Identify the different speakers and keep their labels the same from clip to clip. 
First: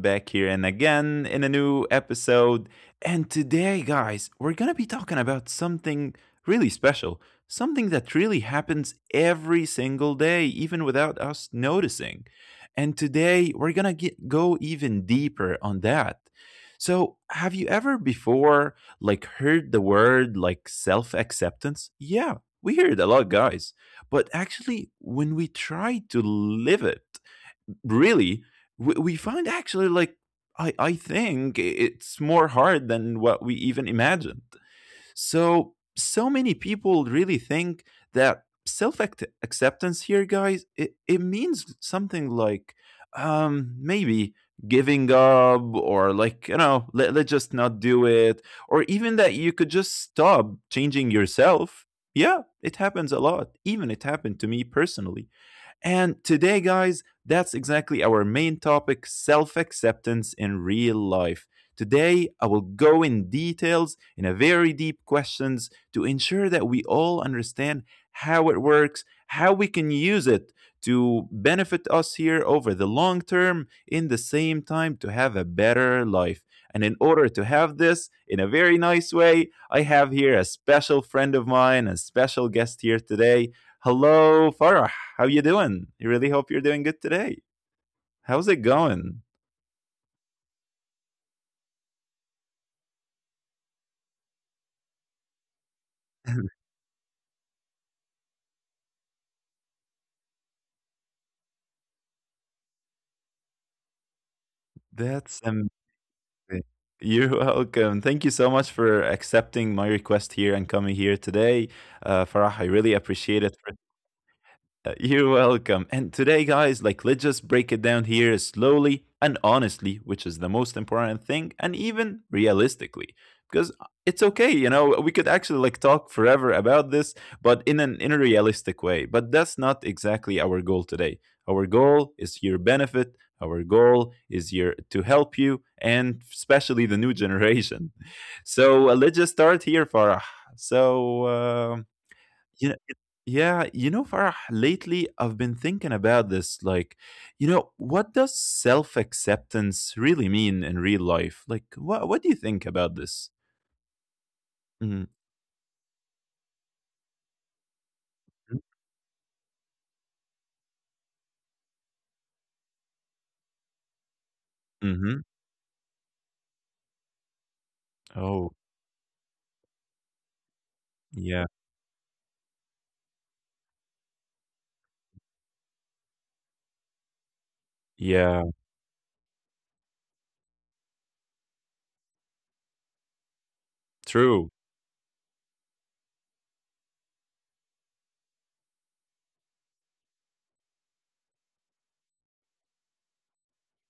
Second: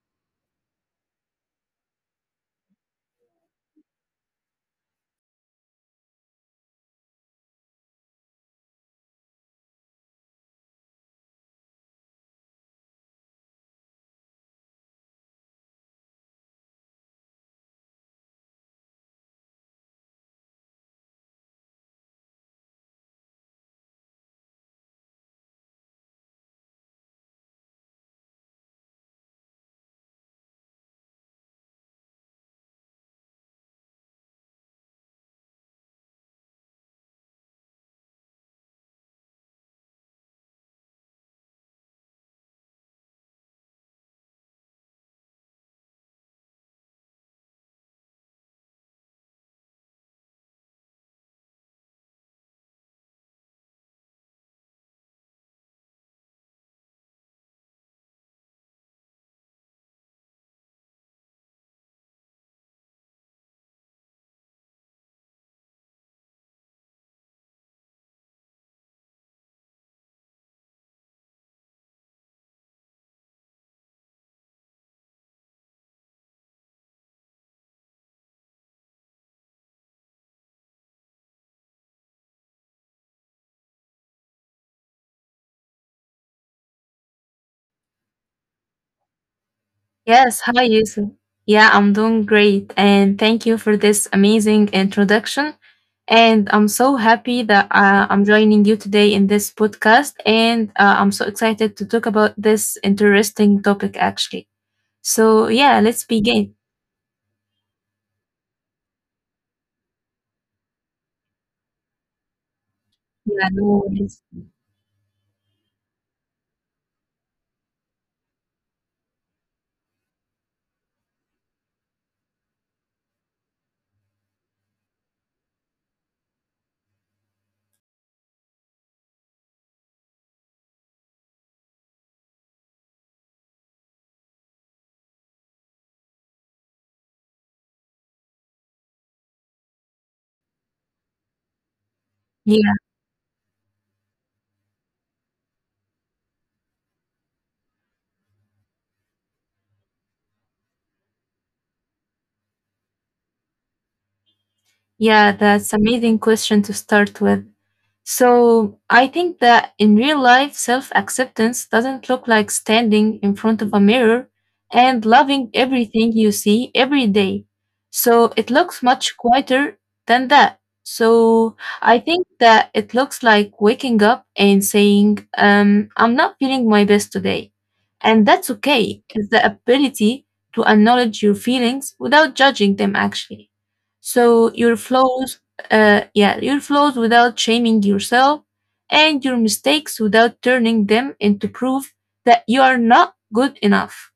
Speaker 1: back here, and again in a new episode. And today, guys, we're going to be talking about something really special, something that really happens every single day, even without us noticing. And today, we're going to get go even deeper on that. So, have you ever before like heard the word like self-acceptance? Yeah, we hear it a lot, guys. But actually, when we try to live it, really we find actually like I think it's more hard than what we even imagined. So many people really think that self acceptance here, guys, it means something like maybe giving up or like, you know, let's just not do it, or even that you could just stop changing yourself. Yeah, it happens a lot. Even it happened to me personally. And today, guys, that's exactly our main topic self acceptance in real life. Today, I will go in details in a very deep questions to ensure that we all understand how it works, how we can use it to benefit us here over the long term, in the same time, to have a better life. And in order to have this in a very nice way, I have here a special friend of mine, a special guest here today. Hello, Farah. How you doing? You really hope you're doing good today. How's it going?
Speaker 2: Yes, hi Yusuf. Yeah, I'm doing great. And thank you for this amazing introduction. And I'm so happy that I'm joining you today in this podcast. And I'm so excited to talk about this interesting topic, actually. So,
Speaker 1: That's
Speaker 2: yeah,
Speaker 1: amazing.
Speaker 2: let's begin.
Speaker 1: You're welcome. Thank you so much for accepting my request here and coming here today. Farah, I really
Speaker 2: Yeah, no
Speaker 1: appreciate it.
Speaker 2: worries.
Speaker 1: You're welcome. And today, guys, like, let's just break it down here slowly and honestly, which is the most important thing, and even realistically, because it's okay, you know, we could actually like talk forever about this, but in a realistic way. But that's not exactly our goal today. Our goal is your benefit. Our goal is your to help you, and especially the new generation. So let's just start here, Farah. So. You know it yeah, you know, Farah, lately I've been thinking about this. Like, you know, what does self acceptance really mean in real life? Like, what do you think about this?
Speaker 2: Yeah,
Speaker 1: Mm-hmm.
Speaker 2: that's amazing question to start with. So, I think that in real life, self acceptance doesn't look like standing in front of a mirror and loving
Speaker 1: Hmm.
Speaker 2: everything you see every day. So, it
Speaker 1: Oh,
Speaker 2: looks much quieter than that. So,
Speaker 1: yeah,
Speaker 2: I think that it looks like waking up and saying, I'm not feeling my best today. And that's
Speaker 1: yeah,
Speaker 2: okay. It's the ability to acknowledge your feelings without judging them, actually. So your
Speaker 1: true.
Speaker 2: flows, yeah, your flows without shaming yourself, and your mistakes without turning them into proof that you are not good enough.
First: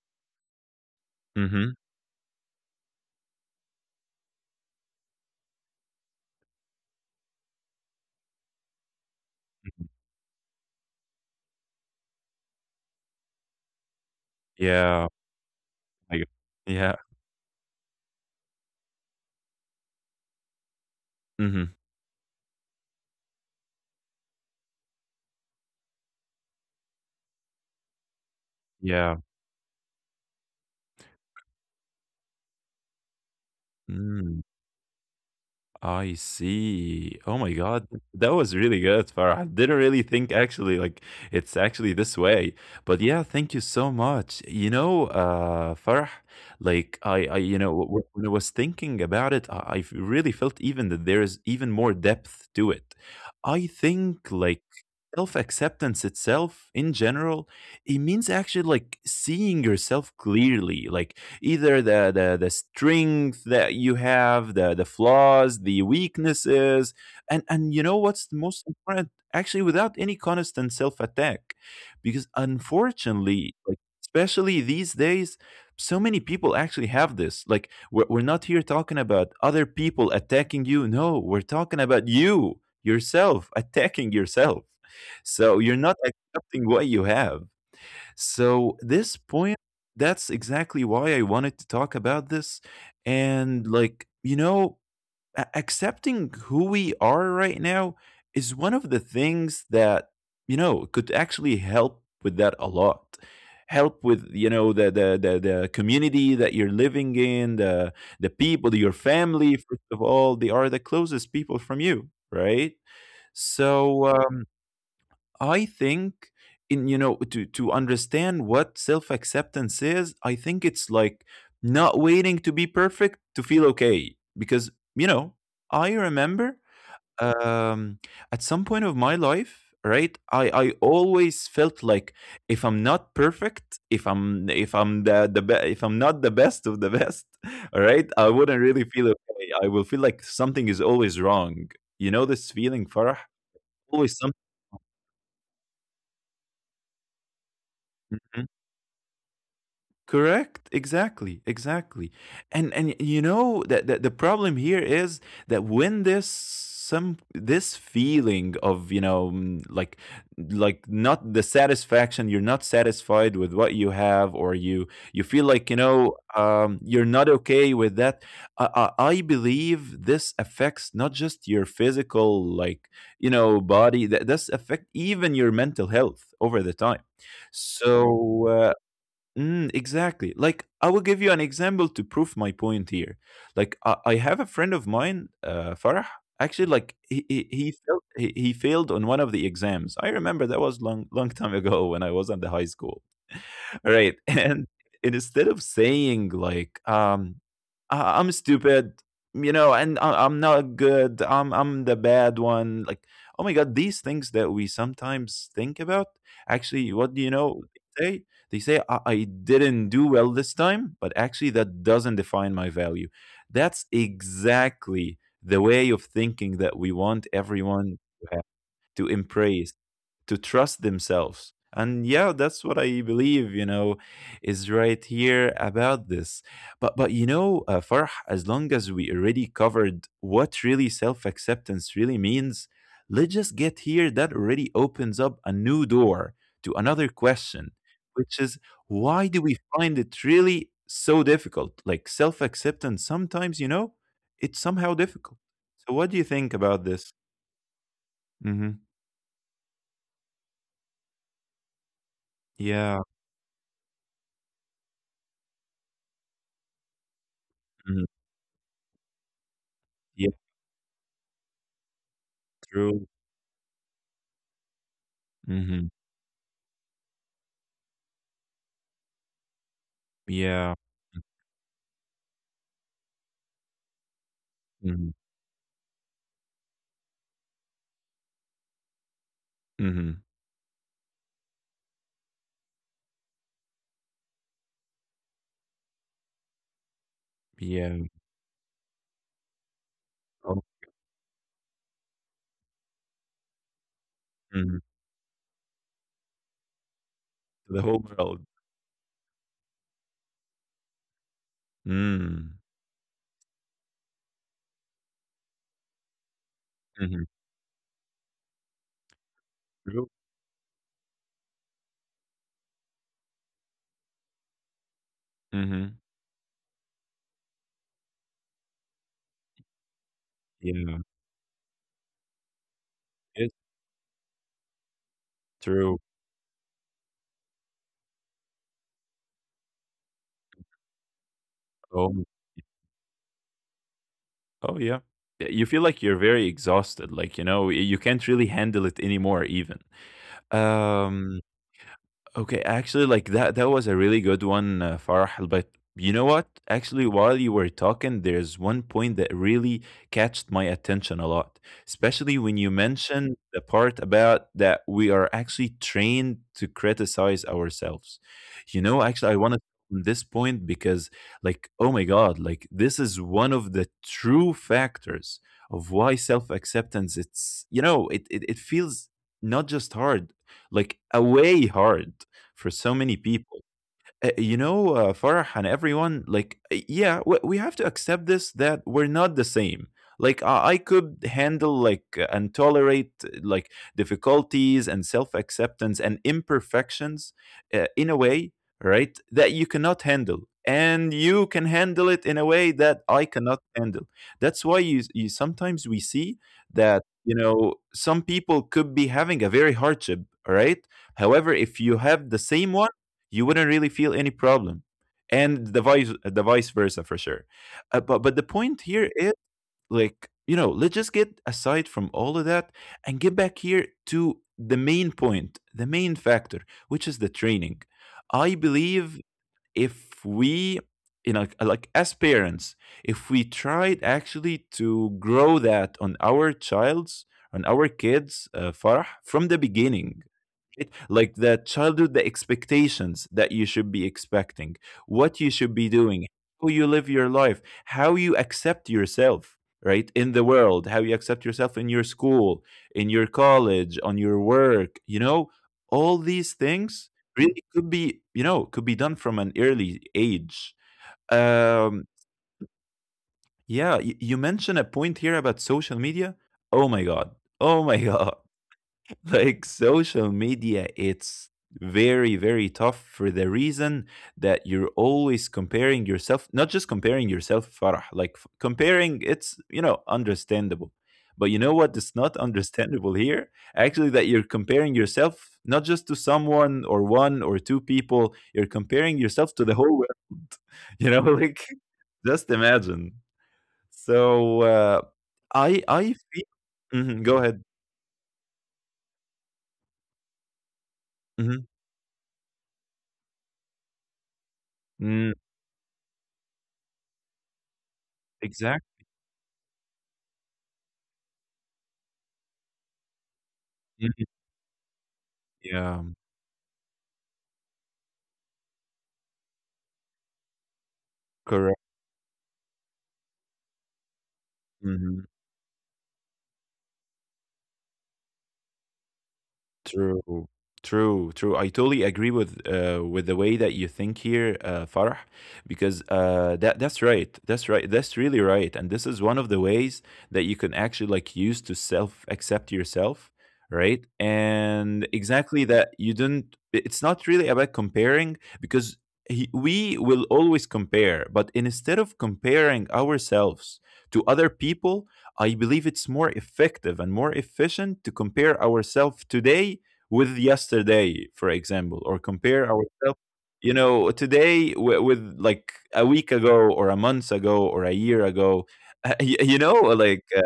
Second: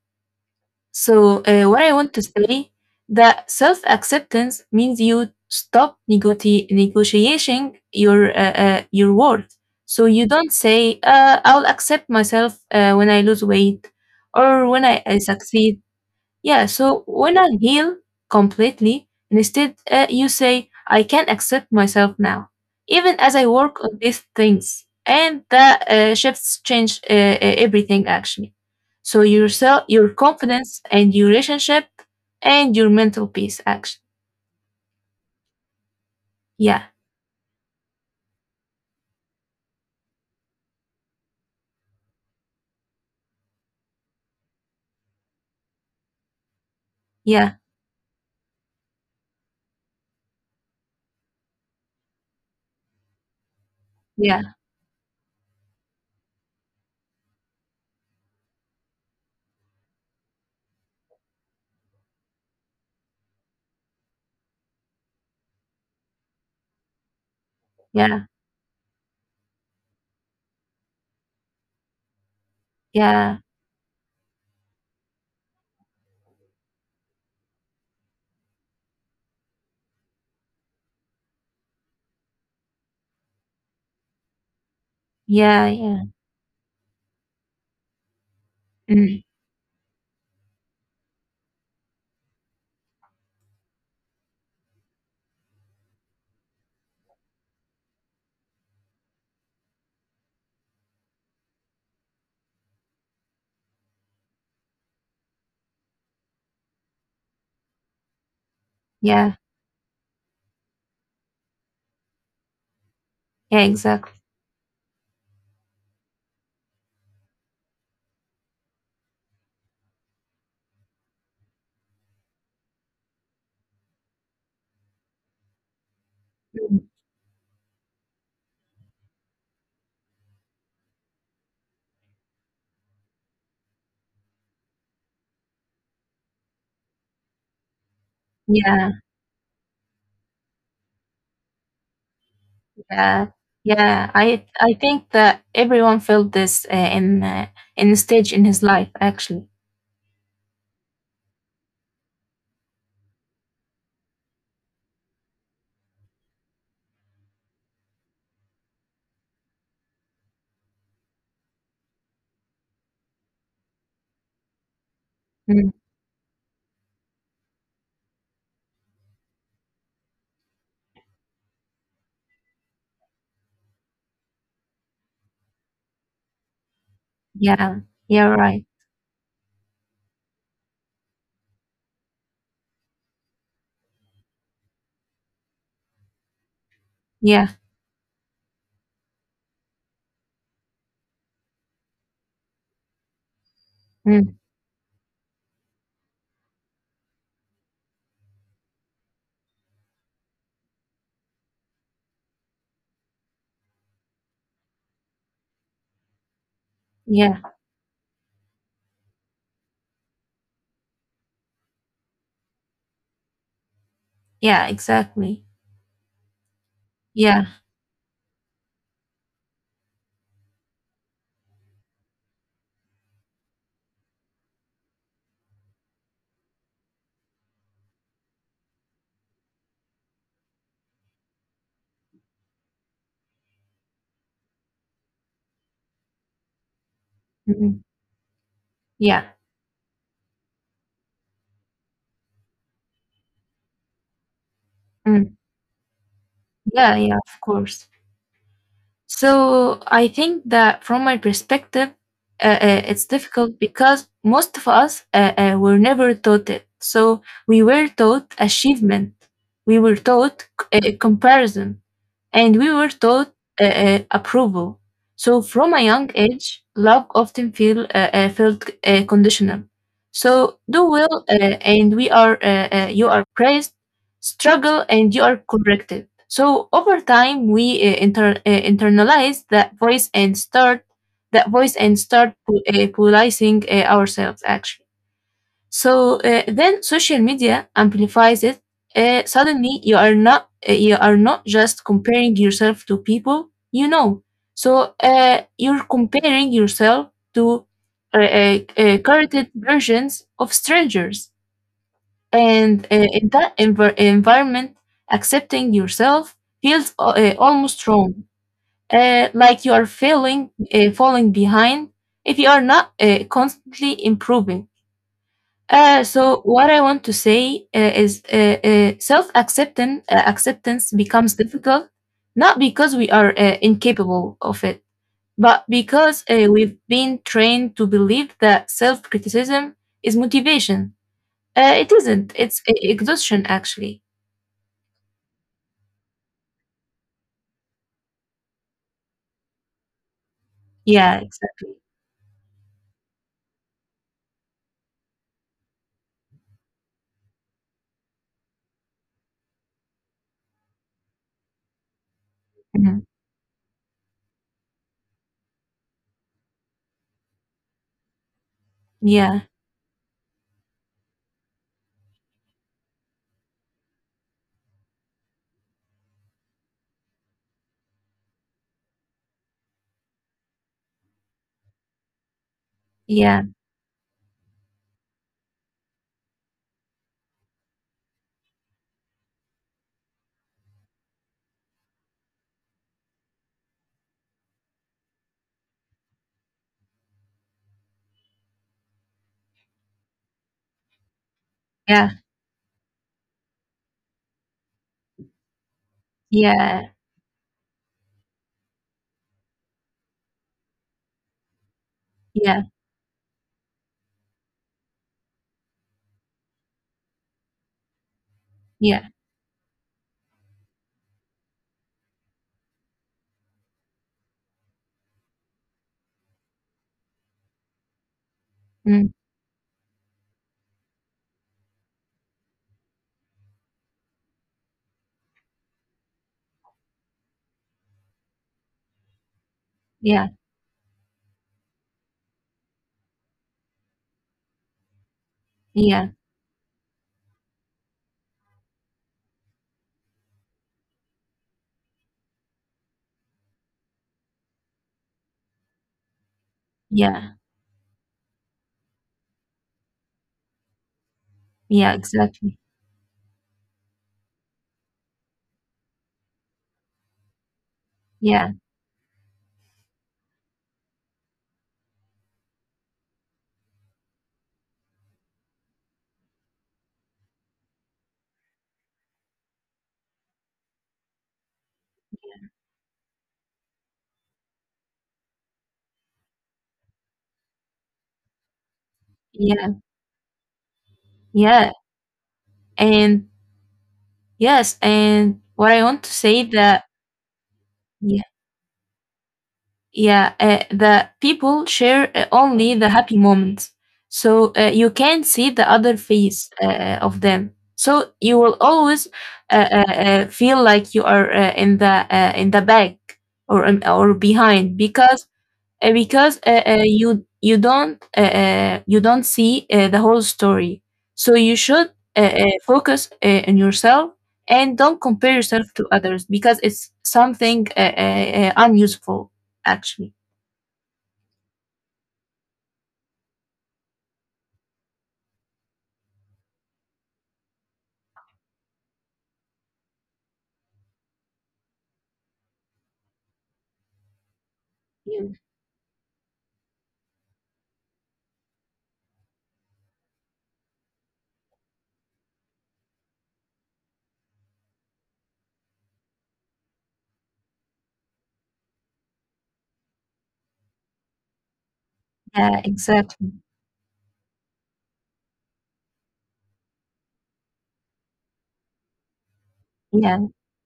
Speaker 2: So
Speaker 1: Mm-hmm.
Speaker 2: what I want to say that self acceptance means you stop negotiating your worth. So you don't say, "I'll accept myself when I lose weight," or "when I,
Speaker 1: Yeah,
Speaker 2: I succeed."
Speaker 1: I-
Speaker 2: Yeah,
Speaker 1: yeah,
Speaker 2: so when I heal completely, instead you say, I can accept
Speaker 1: mm-hmm.
Speaker 2: myself now, even as I work on these things. And that shifts change everything actually.
Speaker 1: Yeah.
Speaker 2: So yourself, your confidence and your relationship and your mental peace actually.
Speaker 1: Mm. I
Speaker 2: Yeah,
Speaker 1: see. Oh my God. That was really good, Farah. Didn't really think actually like it's actually this way. But yeah, thank you so much. You know, Farah, like I you
Speaker 2: yeah,
Speaker 1: know, when I was thinking about it, I really felt even that there is even more depth to it. I think
Speaker 2: yeah,
Speaker 1: like self acceptance itself in general it means actually like seeing yourself clearly like either the strength that you have the flaws the weaknesses and you know
Speaker 2: yeah,
Speaker 1: what's the most important actually without any constant self attack because
Speaker 2: yeah,
Speaker 1: unfortunately like especially these days so many people actually have this like we're not here talking about other people attacking you. No, we're talking about you yourself attacking yourself, so
Speaker 2: yeah,
Speaker 1: you're not
Speaker 2: yeah.
Speaker 1: accepting what you have. So
Speaker 2: Mm,
Speaker 1: this point, that's exactly why I wanted to talk about this. And like, you know, accepting who we are right now is one of the things that, you know, could actually help with that a lot. Help with, you know, the community that you're living in, the people, your
Speaker 2: yeah,
Speaker 1: family, first of all, they are the closest people from you, right?
Speaker 2: yeah,
Speaker 1: So
Speaker 2: exactly.
Speaker 1: I think in you know to understand what self acceptance is, I think it's like not waiting to be perfect to feel okay because you know I remember um at some point of my life right I always felt like if I'm not perfect if I'm if I'm not the best of the best all right I wouldn't
Speaker 2: Yeah.
Speaker 1: really feel okay. I will feel like something is always wrong, you know this feeling,
Speaker 2: Yeah,
Speaker 1: Farah.
Speaker 2: yeah.
Speaker 1: Always
Speaker 2: I think that everyone felt this in in the stage in
Speaker 1: something.
Speaker 2: his life actually.
Speaker 1: Correct. Exactly. Exactly. And you know that, that the problem here is that when this feeling of you know like not the satisfaction, you're not satisfied with what you have or you feel
Speaker 2: Mm,
Speaker 1: like you know you're not okay with that. I believe this affects not just your physical like you know body. That does affect even your mental health over the time.
Speaker 2: yeah, yeah,
Speaker 1: So
Speaker 2: right.
Speaker 1: uh, mm, exactly. Like, I will give you an example to prove my point here. Like, I have a friend of mine, Farah. Actually, like
Speaker 2: Yeah,
Speaker 1: he failed, he failed on one of the exams. I remember that was long long time ago when I was in the high school. Right,
Speaker 2: mm,
Speaker 1: and instead of saying like, "I I'm stupid," you know, and "I I'm not good, I'm the bad one," like, oh my god, these things that we sometimes think about, actually, what do
Speaker 2: yeah,
Speaker 1: you know they say? They say, I didn't do well this time," but actually that doesn't define my value. That's
Speaker 2: yeah.
Speaker 1: exactly
Speaker 2: Exactly.
Speaker 1: the way of thinking that we want
Speaker 2: Yeah,
Speaker 1: everyone to have, to embrace to trust themselves. And yeah, that's what I believe, you know, is right here about this. But you know, Farh, as long as we already covered what really self-acceptance really means, let's just get here. That already opens up a new door to another
Speaker 2: mm,
Speaker 1: question, which is
Speaker 2: yeah,
Speaker 1: why do we find it really so difficult? Like self-acceptance, sometimes you know, it's somehow
Speaker 2: mm,
Speaker 1: difficult. So what do you think
Speaker 2: yeah,
Speaker 1: about
Speaker 2: yeah.
Speaker 1: this?
Speaker 2: Of course.
Speaker 1: Hmm.
Speaker 2: So I think that from my perspective, it's
Speaker 1: Yeah.
Speaker 2: difficult because most of us were never taught it. So we were
Speaker 1: Mm.
Speaker 2: taught achievement, we were
Speaker 1: Yeah.
Speaker 2: taught comparison, and we were
Speaker 1: True.
Speaker 2: taught approval. So from a
Speaker 1: Mhm.
Speaker 2: young age, love often feel felt conditional. So do
Speaker 1: Yeah.
Speaker 2: well, and we are you are praised struggle and you
Speaker 1: Mhm.
Speaker 2: are corrected. So over time, we internalize that voice and
Speaker 1: Mhm.
Speaker 2: start policing ourselves actually. So then social media
Speaker 1: Yeah.
Speaker 2: amplifies it. Suddenly, you are not
Speaker 1: Oh,
Speaker 2: just comparing yourself to people you know. So
Speaker 1: mhm.
Speaker 2: you're comparing yourself to
Speaker 1: The whole
Speaker 2: uh, uh,
Speaker 1: world.
Speaker 2: curated versions of strangers
Speaker 1: Mm.
Speaker 2: and in that environment, accepting yourself feels
Speaker 1: Mhm.
Speaker 2: almost wrong, like you are
Speaker 1: True.
Speaker 2: failing, falling behind if you are not constantly improving. Uh,
Speaker 1: Mhm.
Speaker 2: so what I want to say is self acceptance
Speaker 1: Yeah.
Speaker 2: becomes difficult not because we are
Speaker 1: It's
Speaker 2: incapable of it, but
Speaker 1: true.
Speaker 2: because we've been trained to believe that self criticism is motivation. It isn't.
Speaker 1: Oh,
Speaker 2: It's e exhaustion, actually.
Speaker 1: oh, yeah. Y you feel like you're very exhausted, like, you know, you can't really handle it anymore even.
Speaker 2: Yeah,
Speaker 1: Um.
Speaker 2: exactly.
Speaker 1: Okay, actually, like that was a really good one, Farah. But you know what? Actually, while you were talking, there's one point that really catched my attention a lot, especially when you
Speaker 2: Mhm.
Speaker 1: mentioned the part about that we are actually trained to criticize ourselves. You know,
Speaker 2: Yeah,
Speaker 1: actually, I want to this point because like oh my god like this is one of the true factors of why self-acceptance it's you know it, it feels not just hard like a way hard for so many
Speaker 2: yeah,
Speaker 1: people. You know, Farah and everyone, like, yeah, we have to accept this that we're not the same. Like, I could handle, like, and tolerate, like, difficulties and self acceptance and imperfections in a way, right, that you cannot handle. And you can
Speaker 2: yeah,
Speaker 1: handle it in a way that I cannot handle. That's why you sometimes we see
Speaker 2: yeah,
Speaker 1: that, you know, some people could be having a very hardship, all right? However, if you have the
Speaker 2: yeah,
Speaker 1: same one, you wouldn't really feel any problem and the vice versa for sure. But the point
Speaker 2: yeah,
Speaker 1: here is like you know let's just get aside from all of that and get back here to the main point the main factor which is the training. I
Speaker 2: mm,
Speaker 1: believe if we you know like as parents if we tried actually to grow that on our child's on our kids Farah from the
Speaker 2: yeah,
Speaker 1: beginning it- like the childhood the expectations that you should be expecting what you should
Speaker 2: yeah,
Speaker 1: be doing how you live your life how you accept yourself right in the world how you accept yourself in your school in your college on your work you know all these things
Speaker 2: yeah,
Speaker 1: really could be you know could be done from an early age.
Speaker 2: yeah,
Speaker 1: um
Speaker 2: exactly.
Speaker 1: yeah, you mentioned a point here about social media, oh my god, oh my
Speaker 2: Yeah,
Speaker 1: god, like social media it's very very tough for the reason that you're always comparing yourself, not just comparing yourself, Farah, like comparing it's you know understandable, but you know what is not understandable here, actually, that you're comparing yourself not just to someone or one or two people, you're comparing
Speaker 2: yeah,
Speaker 1: yourself to the whole world. You know
Speaker 2: yeah.
Speaker 1: like just
Speaker 2: And
Speaker 1: imagine.
Speaker 2: yes,
Speaker 1: So
Speaker 2: and what I want to
Speaker 1: I
Speaker 2: say
Speaker 1: feel
Speaker 2: that,
Speaker 1: mhm, go ahead.
Speaker 2: Yeah, the people
Speaker 1: Mhm.
Speaker 2: share only the happy moments, so you can't see
Speaker 1: Mm,
Speaker 2: the other face of them. So you will always
Speaker 1: exactly.
Speaker 2: feel like you are in the in the back or
Speaker 1: Mhm.
Speaker 2: behind because
Speaker 1: Yeah.
Speaker 2: you you don't see the whole story. So you should
Speaker 1: Correct.
Speaker 2: focus on yourself and don't compare
Speaker 1: Mhm.
Speaker 2: yourself to others because it's something unuseful actually.
Speaker 1: True. True, true. I totally agree with the way that you think here, Farah, because that that's right. That's right. That's really right. And this is one of the ways that you can actually like use to self accept yourself, right? And
Speaker 2: Yeah,
Speaker 1: exactly that you didn't. It's not really about comparing because he, we will always compare, but instead of comparing ourselves to other people, I believe it's more effective and more efficient to compare ourselves today with yesterday, for example, or
Speaker 2: yeah,
Speaker 1: compare
Speaker 2: exactly.
Speaker 1: ourselves, you know, today with like a week ago or a month ago or a year ago. you know,
Speaker 2: Yeah,
Speaker 1: like uh,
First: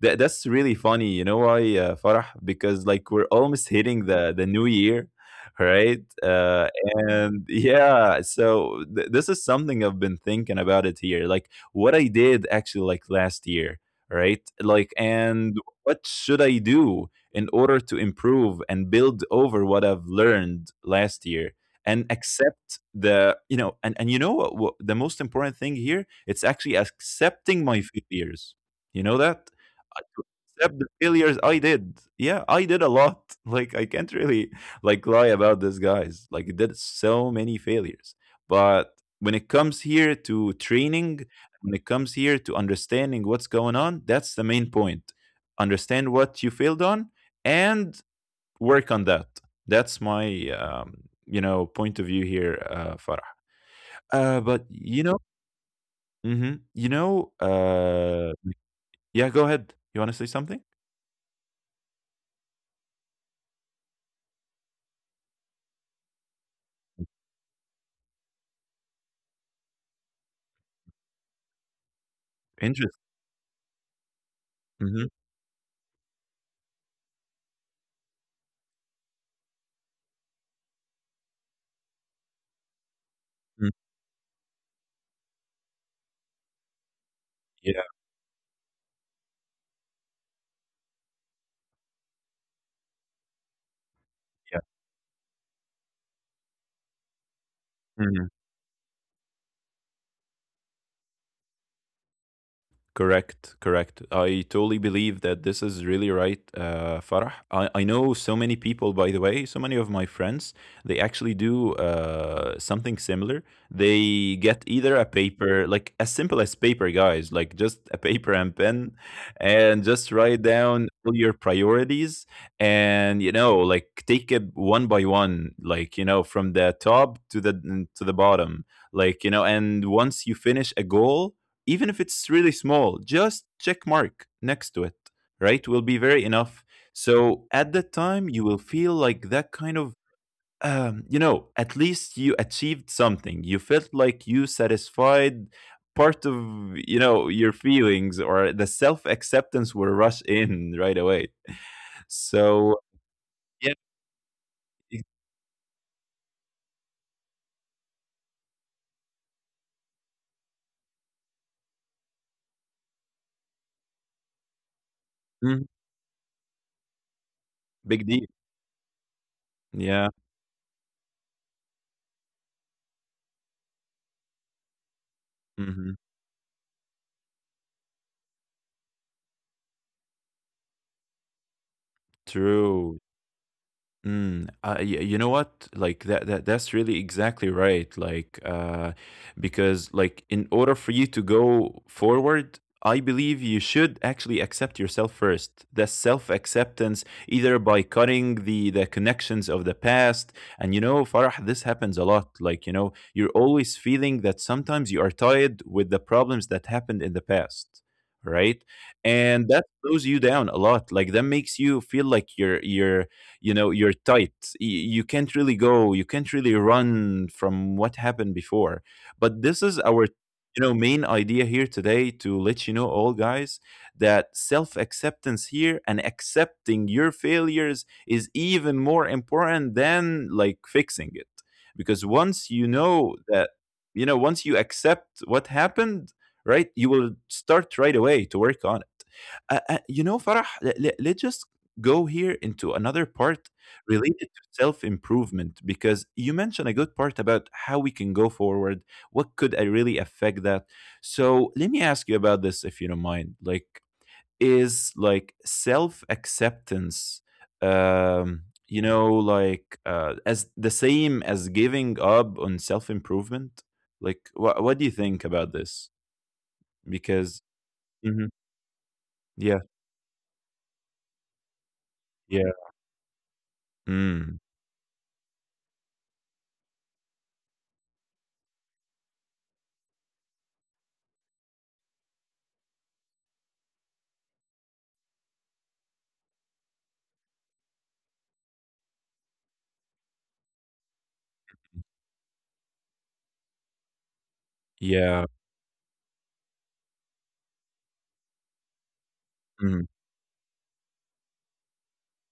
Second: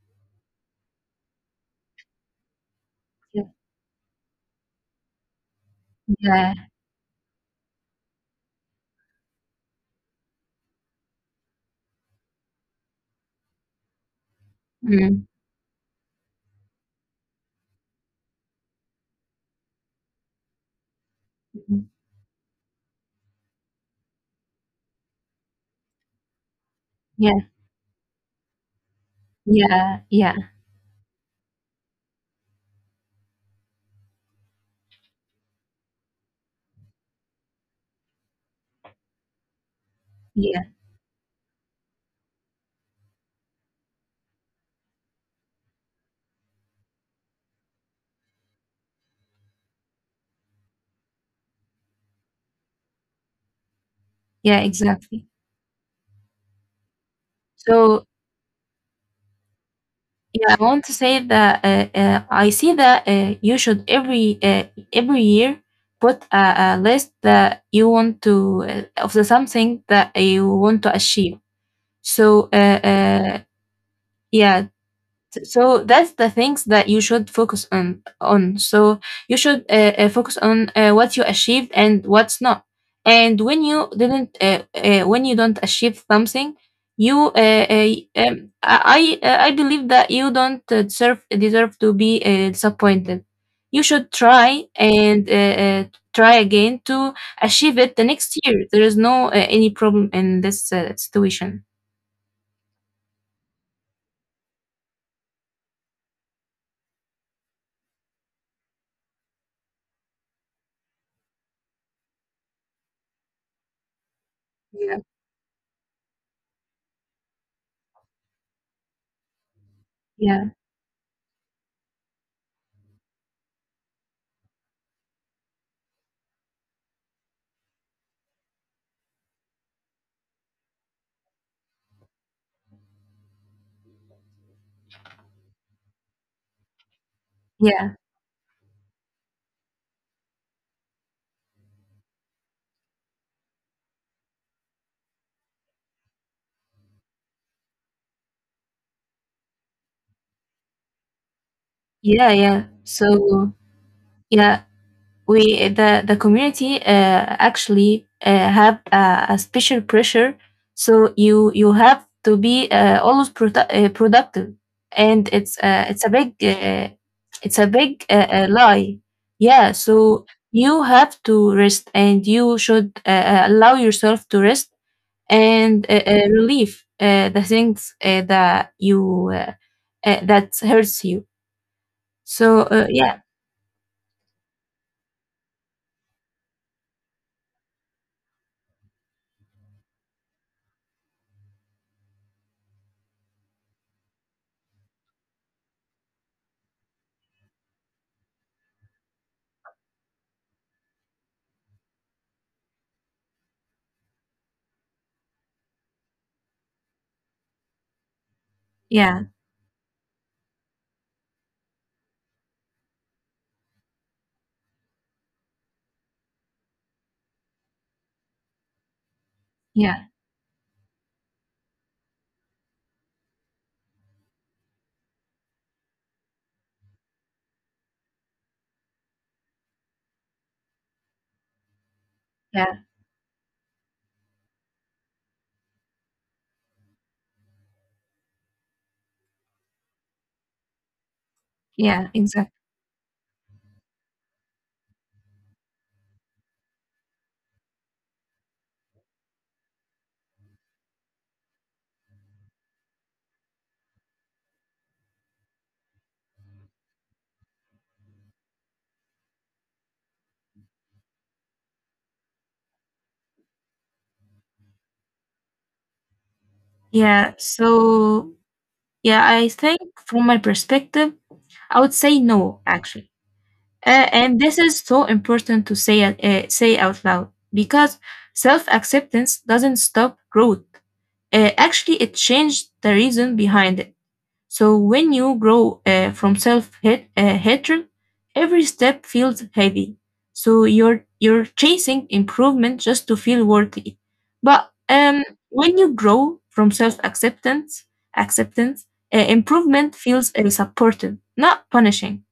Speaker 1: that's really funny. You know why, Farah? Because like we're
Speaker 2: yeah,
Speaker 1: almost hitting the new year, right?
Speaker 2: yeah.
Speaker 1: And yeah, so this is something I've been thinking about it here. Like what I did actually like last year, right? Like
Speaker 2: Mm,
Speaker 1: and what should I do in order to improve and build over what I've learned last year?
Speaker 2: mhm.
Speaker 1: And accept the, and you know what, the most important thing here? It's actually
Speaker 2: Yeah,
Speaker 1: accepting my failures. You know that?
Speaker 2: yeah,
Speaker 1: I could
Speaker 2: yeah,
Speaker 1: accept the failures I did. Yeah, I did a lot. Like I can't really like lie about this, guys. Like I did so many failures. But when it comes here to
Speaker 2: yeah,
Speaker 1: training, when it comes here to understanding what's going on, that's the main point. Understand what you failed on and work on that. That's my um, point of view here, Farah.
Speaker 2: yeah,
Speaker 1: But you know,
Speaker 2: exactly.
Speaker 1: hmm you know,
Speaker 2: So
Speaker 1: uh, yeah. Go ahead. You want to say
Speaker 2: yeah, I
Speaker 1: something?
Speaker 2: want to say that I see that you should every year put a list that you want to of the something that you want to achieve. So yeah,
Speaker 1: Interesting.
Speaker 2: so that's the things that you should focus on so you should focus on what you achieved and what's not and when you didn't when you don't achieve something you
Speaker 1: Yeah,
Speaker 2: I believe that you don't deserve to be disappointed. You should
Speaker 1: yeah.
Speaker 2: try and uh, try again to achieve it the
Speaker 1: Mhm.
Speaker 2: next year. There is no any problem in this situation.
Speaker 1: Correct, correct. I totally believe that this is really right, Farah. I know so many people, by the way, so many of my friends, they actually do something similar. They get
Speaker 2: Yeah,
Speaker 1: either a paper, like as simple as paper, guys, like just a paper and pen, and just write
Speaker 2: yeah,
Speaker 1: down all your priorities and, you know, like take it one by one, like, you know, from the top to the bottom. Like, you know, and once you finish a goal, even if it's really small, just check mark next to it, right? Will be very enough. So at
Speaker 2: yeah,
Speaker 1: that time you will feel like that kind of at least you achieved something. You felt like you satisfied part of, your feelings, or the self acceptance will rush in right away.
Speaker 2: yeah, yeah.
Speaker 1: So
Speaker 2: So
Speaker 1: yeah,
Speaker 2: yeah,
Speaker 1: it-
Speaker 2: we the community actually have a special pressure. So you have to be always productive, and it's
Speaker 1: mhm,
Speaker 2: it's a big
Speaker 1: big deal.
Speaker 2: lie. Yeah.
Speaker 1: Yeah.
Speaker 2: So you have to rest, and you should allow yourself to rest and
Speaker 1: Hmm.
Speaker 2: relieve the things that you that hurts you. So
Speaker 1: True.
Speaker 2: yeah,
Speaker 1: Mm, you know what? Like that's really exactly right. Like, because like in order for you to go forward, I believe you should actually accept yourself first. The self-acceptance, either by cutting the connections of the past, and you know, Farah, this happens a lot. Like, you know, you're always feeling that sometimes you are tied with the problems that happened in the past, right?
Speaker 2: yeah,
Speaker 1: And that slows you down a lot. Like that makes you feel like you're you're tight. Y- you can't really go, you can't really run from what happened before. But this is
Speaker 2: yeah,
Speaker 1: our, you know, main idea here today, to let you know all guys that self acceptance here and accepting your failures is even more important than like fixing it, because once you
Speaker 2: yeah,
Speaker 1: know that, you know, once you accept what happened, right, you will start right away to work on it. You know, Farah, us just
Speaker 2: yeah,
Speaker 1: go here
Speaker 2: exactly.
Speaker 1: into another part related to self improvement, because you mentioned a good part about how we can go forward. What could I really affect that? So let me ask you about this if you don't mind. Like, is like self acceptance, like as the same as giving up on self improvement? Like, what do you think about this?
Speaker 2: Yeah,
Speaker 1: Because. Mhm.
Speaker 2: so yeah, I
Speaker 1: Yeah,
Speaker 2: think from my perspective, I would say
Speaker 1: yeah.
Speaker 2: no actually.
Speaker 1: Mm.
Speaker 2: And this is so important to say say out loud, because self-acceptance doesn't stop growth. Actually, it changed the reason behind it. So when you grow from self hate hatred, every step feels heavy. So you're chasing improvement just to feel worthy. But
Speaker 1: Yeah.
Speaker 2: when you grow from self acceptance, acceptance,
Speaker 1: Mm.
Speaker 2: improvement feels supported, not punishing.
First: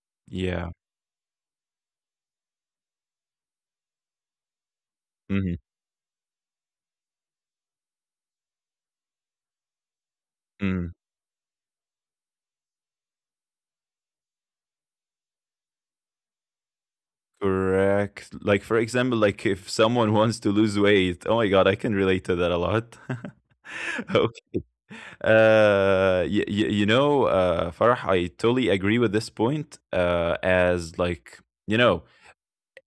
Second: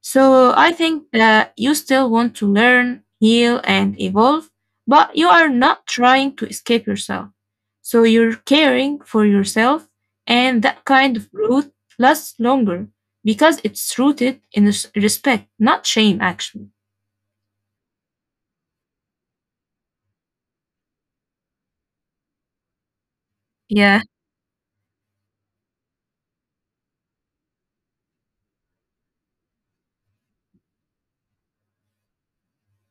Speaker 2: So
Speaker 1: Yeah.
Speaker 2: I think that you still want to learn, heal, and evolve, but you are
Speaker 1: Mhm.
Speaker 2: not trying to escape yourself. So you're caring for yourself, and that
Speaker 1: Mm.
Speaker 2: kind of growth lasts longer because it's rooted in respect, not shame, actually.
Speaker 1: Correct. Like for example, like if someone wants to lose weight, oh my God, I can relate to that a lot.
Speaker 2: Yeah,
Speaker 1: Okay. Y y you know, Farah, I totally agree with this point. As like, you know,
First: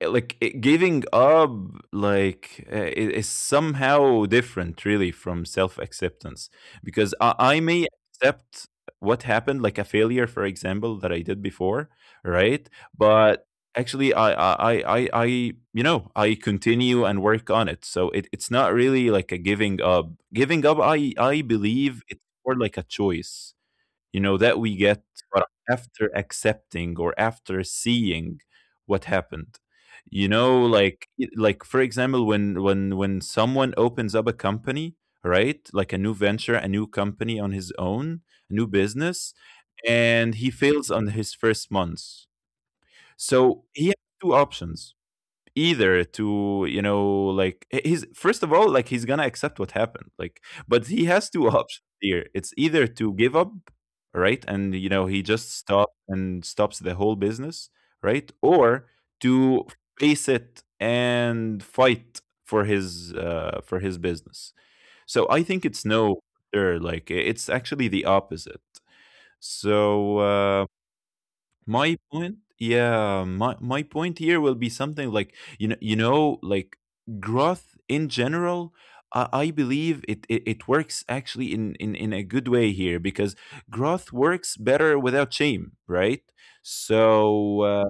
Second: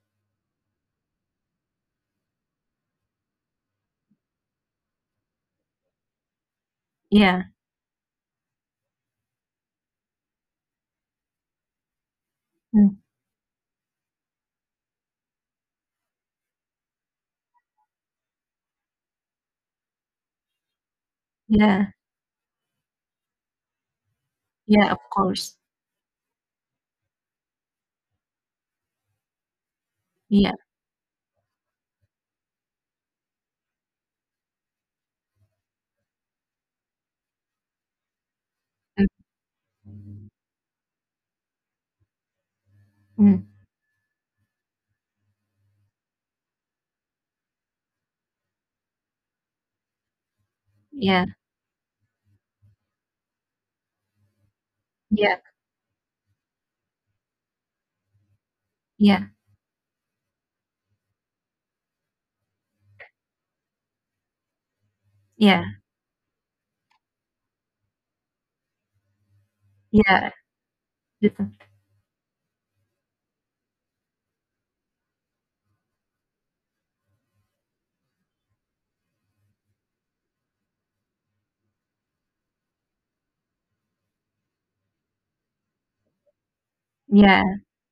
Speaker 1: like giving up, like is somehow different really from self-acceptance, because I,
Speaker 2: yeah,
Speaker 1: I may accept what happened, like a failure for example that I did before, right?
Speaker 2: mm,
Speaker 1: But actually I you know, I continue and work on it. So it's not really like a giving up. Giving up, I
Speaker 2: yeah,
Speaker 1: believe it's more like a choice, you know, that we
Speaker 2: yeah, of
Speaker 1: get, but
Speaker 2: course.
Speaker 1: after accepting or after seeing what happened. You
Speaker 2: Yeah,
Speaker 1: know, like, for example, when someone opens up a company, right? Like a new venture, a new company on his own, a new
Speaker 2: mm,
Speaker 1: business, and he fails on his first months.
Speaker 2: mm,
Speaker 1: So he has two options. Either to, you know, like, he's first of all, like, he's gonna accept what happened, like. But he
Speaker 2: yeah,
Speaker 1: has two options here. It's either to give up, right, and you know he
Speaker 2: yeah,
Speaker 1: just stops and stops the whole business, right, or
Speaker 2: yeah,
Speaker 1: to face it and fight for his for his business. So I
Speaker 2: yeah,
Speaker 1: think it's no there, like it's actually the opposite. So
Speaker 2: yeah, different.
Speaker 1: my point. Yeah, my point here will be something like, you know, like growth in general. I believe it works actually in a good way here, because growth works better without shame, right?
Speaker 2: Yeah,
Speaker 1: So,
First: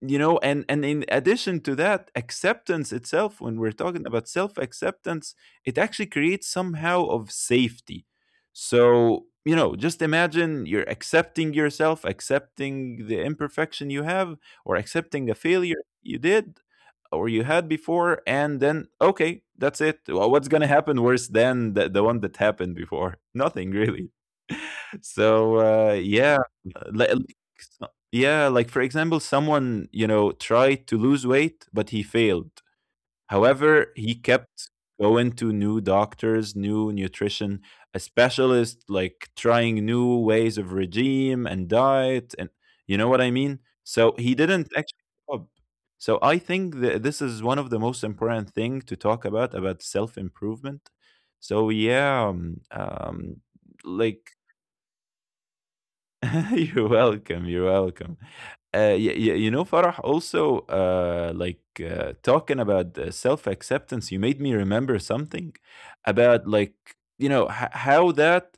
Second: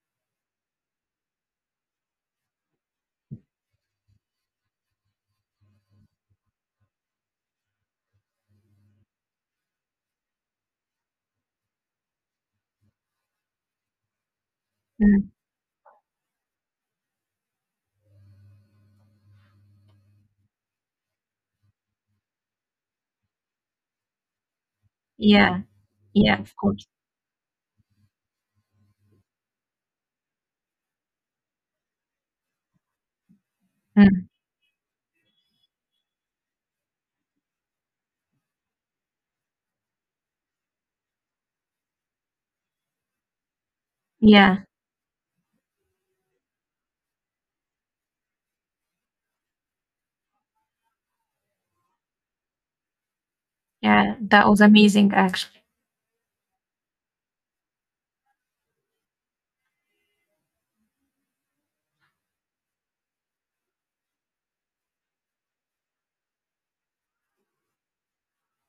Speaker 1: you know, and in addition to that, acceptance itself, when we're talking about self acceptance, it actually creates somehow of safety. So you know, just imagine you're accepting yourself, accepting the imperfection you have or
Speaker 2: mm,
Speaker 1: accepting a failure you did or you had before, and then okay, that's it. What's going to happen worse than the one that happened before? Nothing really. So,
Speaker 2: yeah,
Speaker 1: yeah,
Speaker 2: yeah, of course.
Speaker 1: like, yeah, like for example, someone, you know, tried to lose weight, but he failed. However, he
Speaker 2: Mm,
Speaker 1: kept going to new doctors, new nutrition, a specialist, like trying new ways of regime and diet. And you know what I mean? So he
Speaker 2: yeah.
Speaker 1: didn't actually give up. So I think that this is one of the most important thing to talk about self-improvement. So yeah,
Speaker 2: Yeah,
Speaker 1: like.
Speaker 2: that was amazing actually.
Speaker 1: You're welcome. You're welcome. You know, Farah, also, like talking about self acceptance, you made me remember something about, like, you know, how that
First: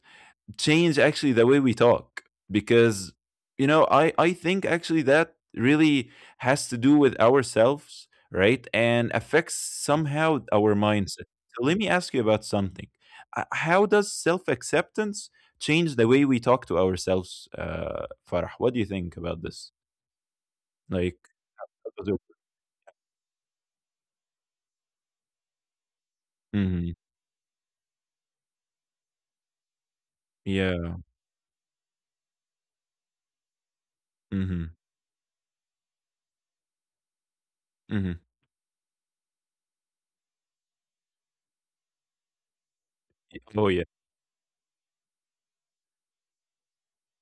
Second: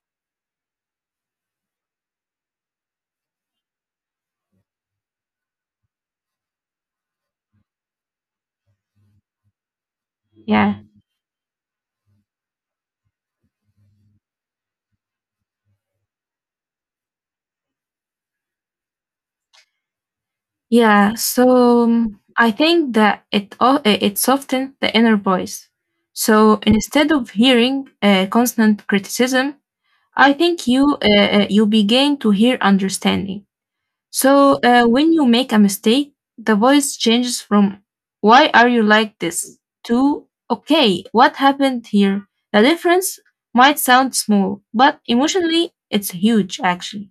Speaker 1: change actually the way we talk, because you know I think actually that really has to do with ourselves, right, and affects somehow our
Speaker 2: Yeah.
Speaker 1: mindset. So let me ask you about something. How does self-acceptance change the way we talk to ourselves, Farah? What do you think about this? Like.
Speaker 2: Yeah, so I think that it it softens the inner voice. So
Speaker 1: Mm-hmm.
Speaker 2: instead of hearing constant criticism, I think
Speaker 1: Yeah.
Speaker 2: you begin to hear understanding. So
Speaker 1: Mm-hmm.
Speaker 2: when you make a mistake, the voice changes from
Speaker 1: Mm-hmm.
Speaker 2: "Why are you like this?" to "Okay, what happened here?" The difference
Speaker 1: Oh yeah.
Speaker 2: might sound small, but emotionally it's huge actually.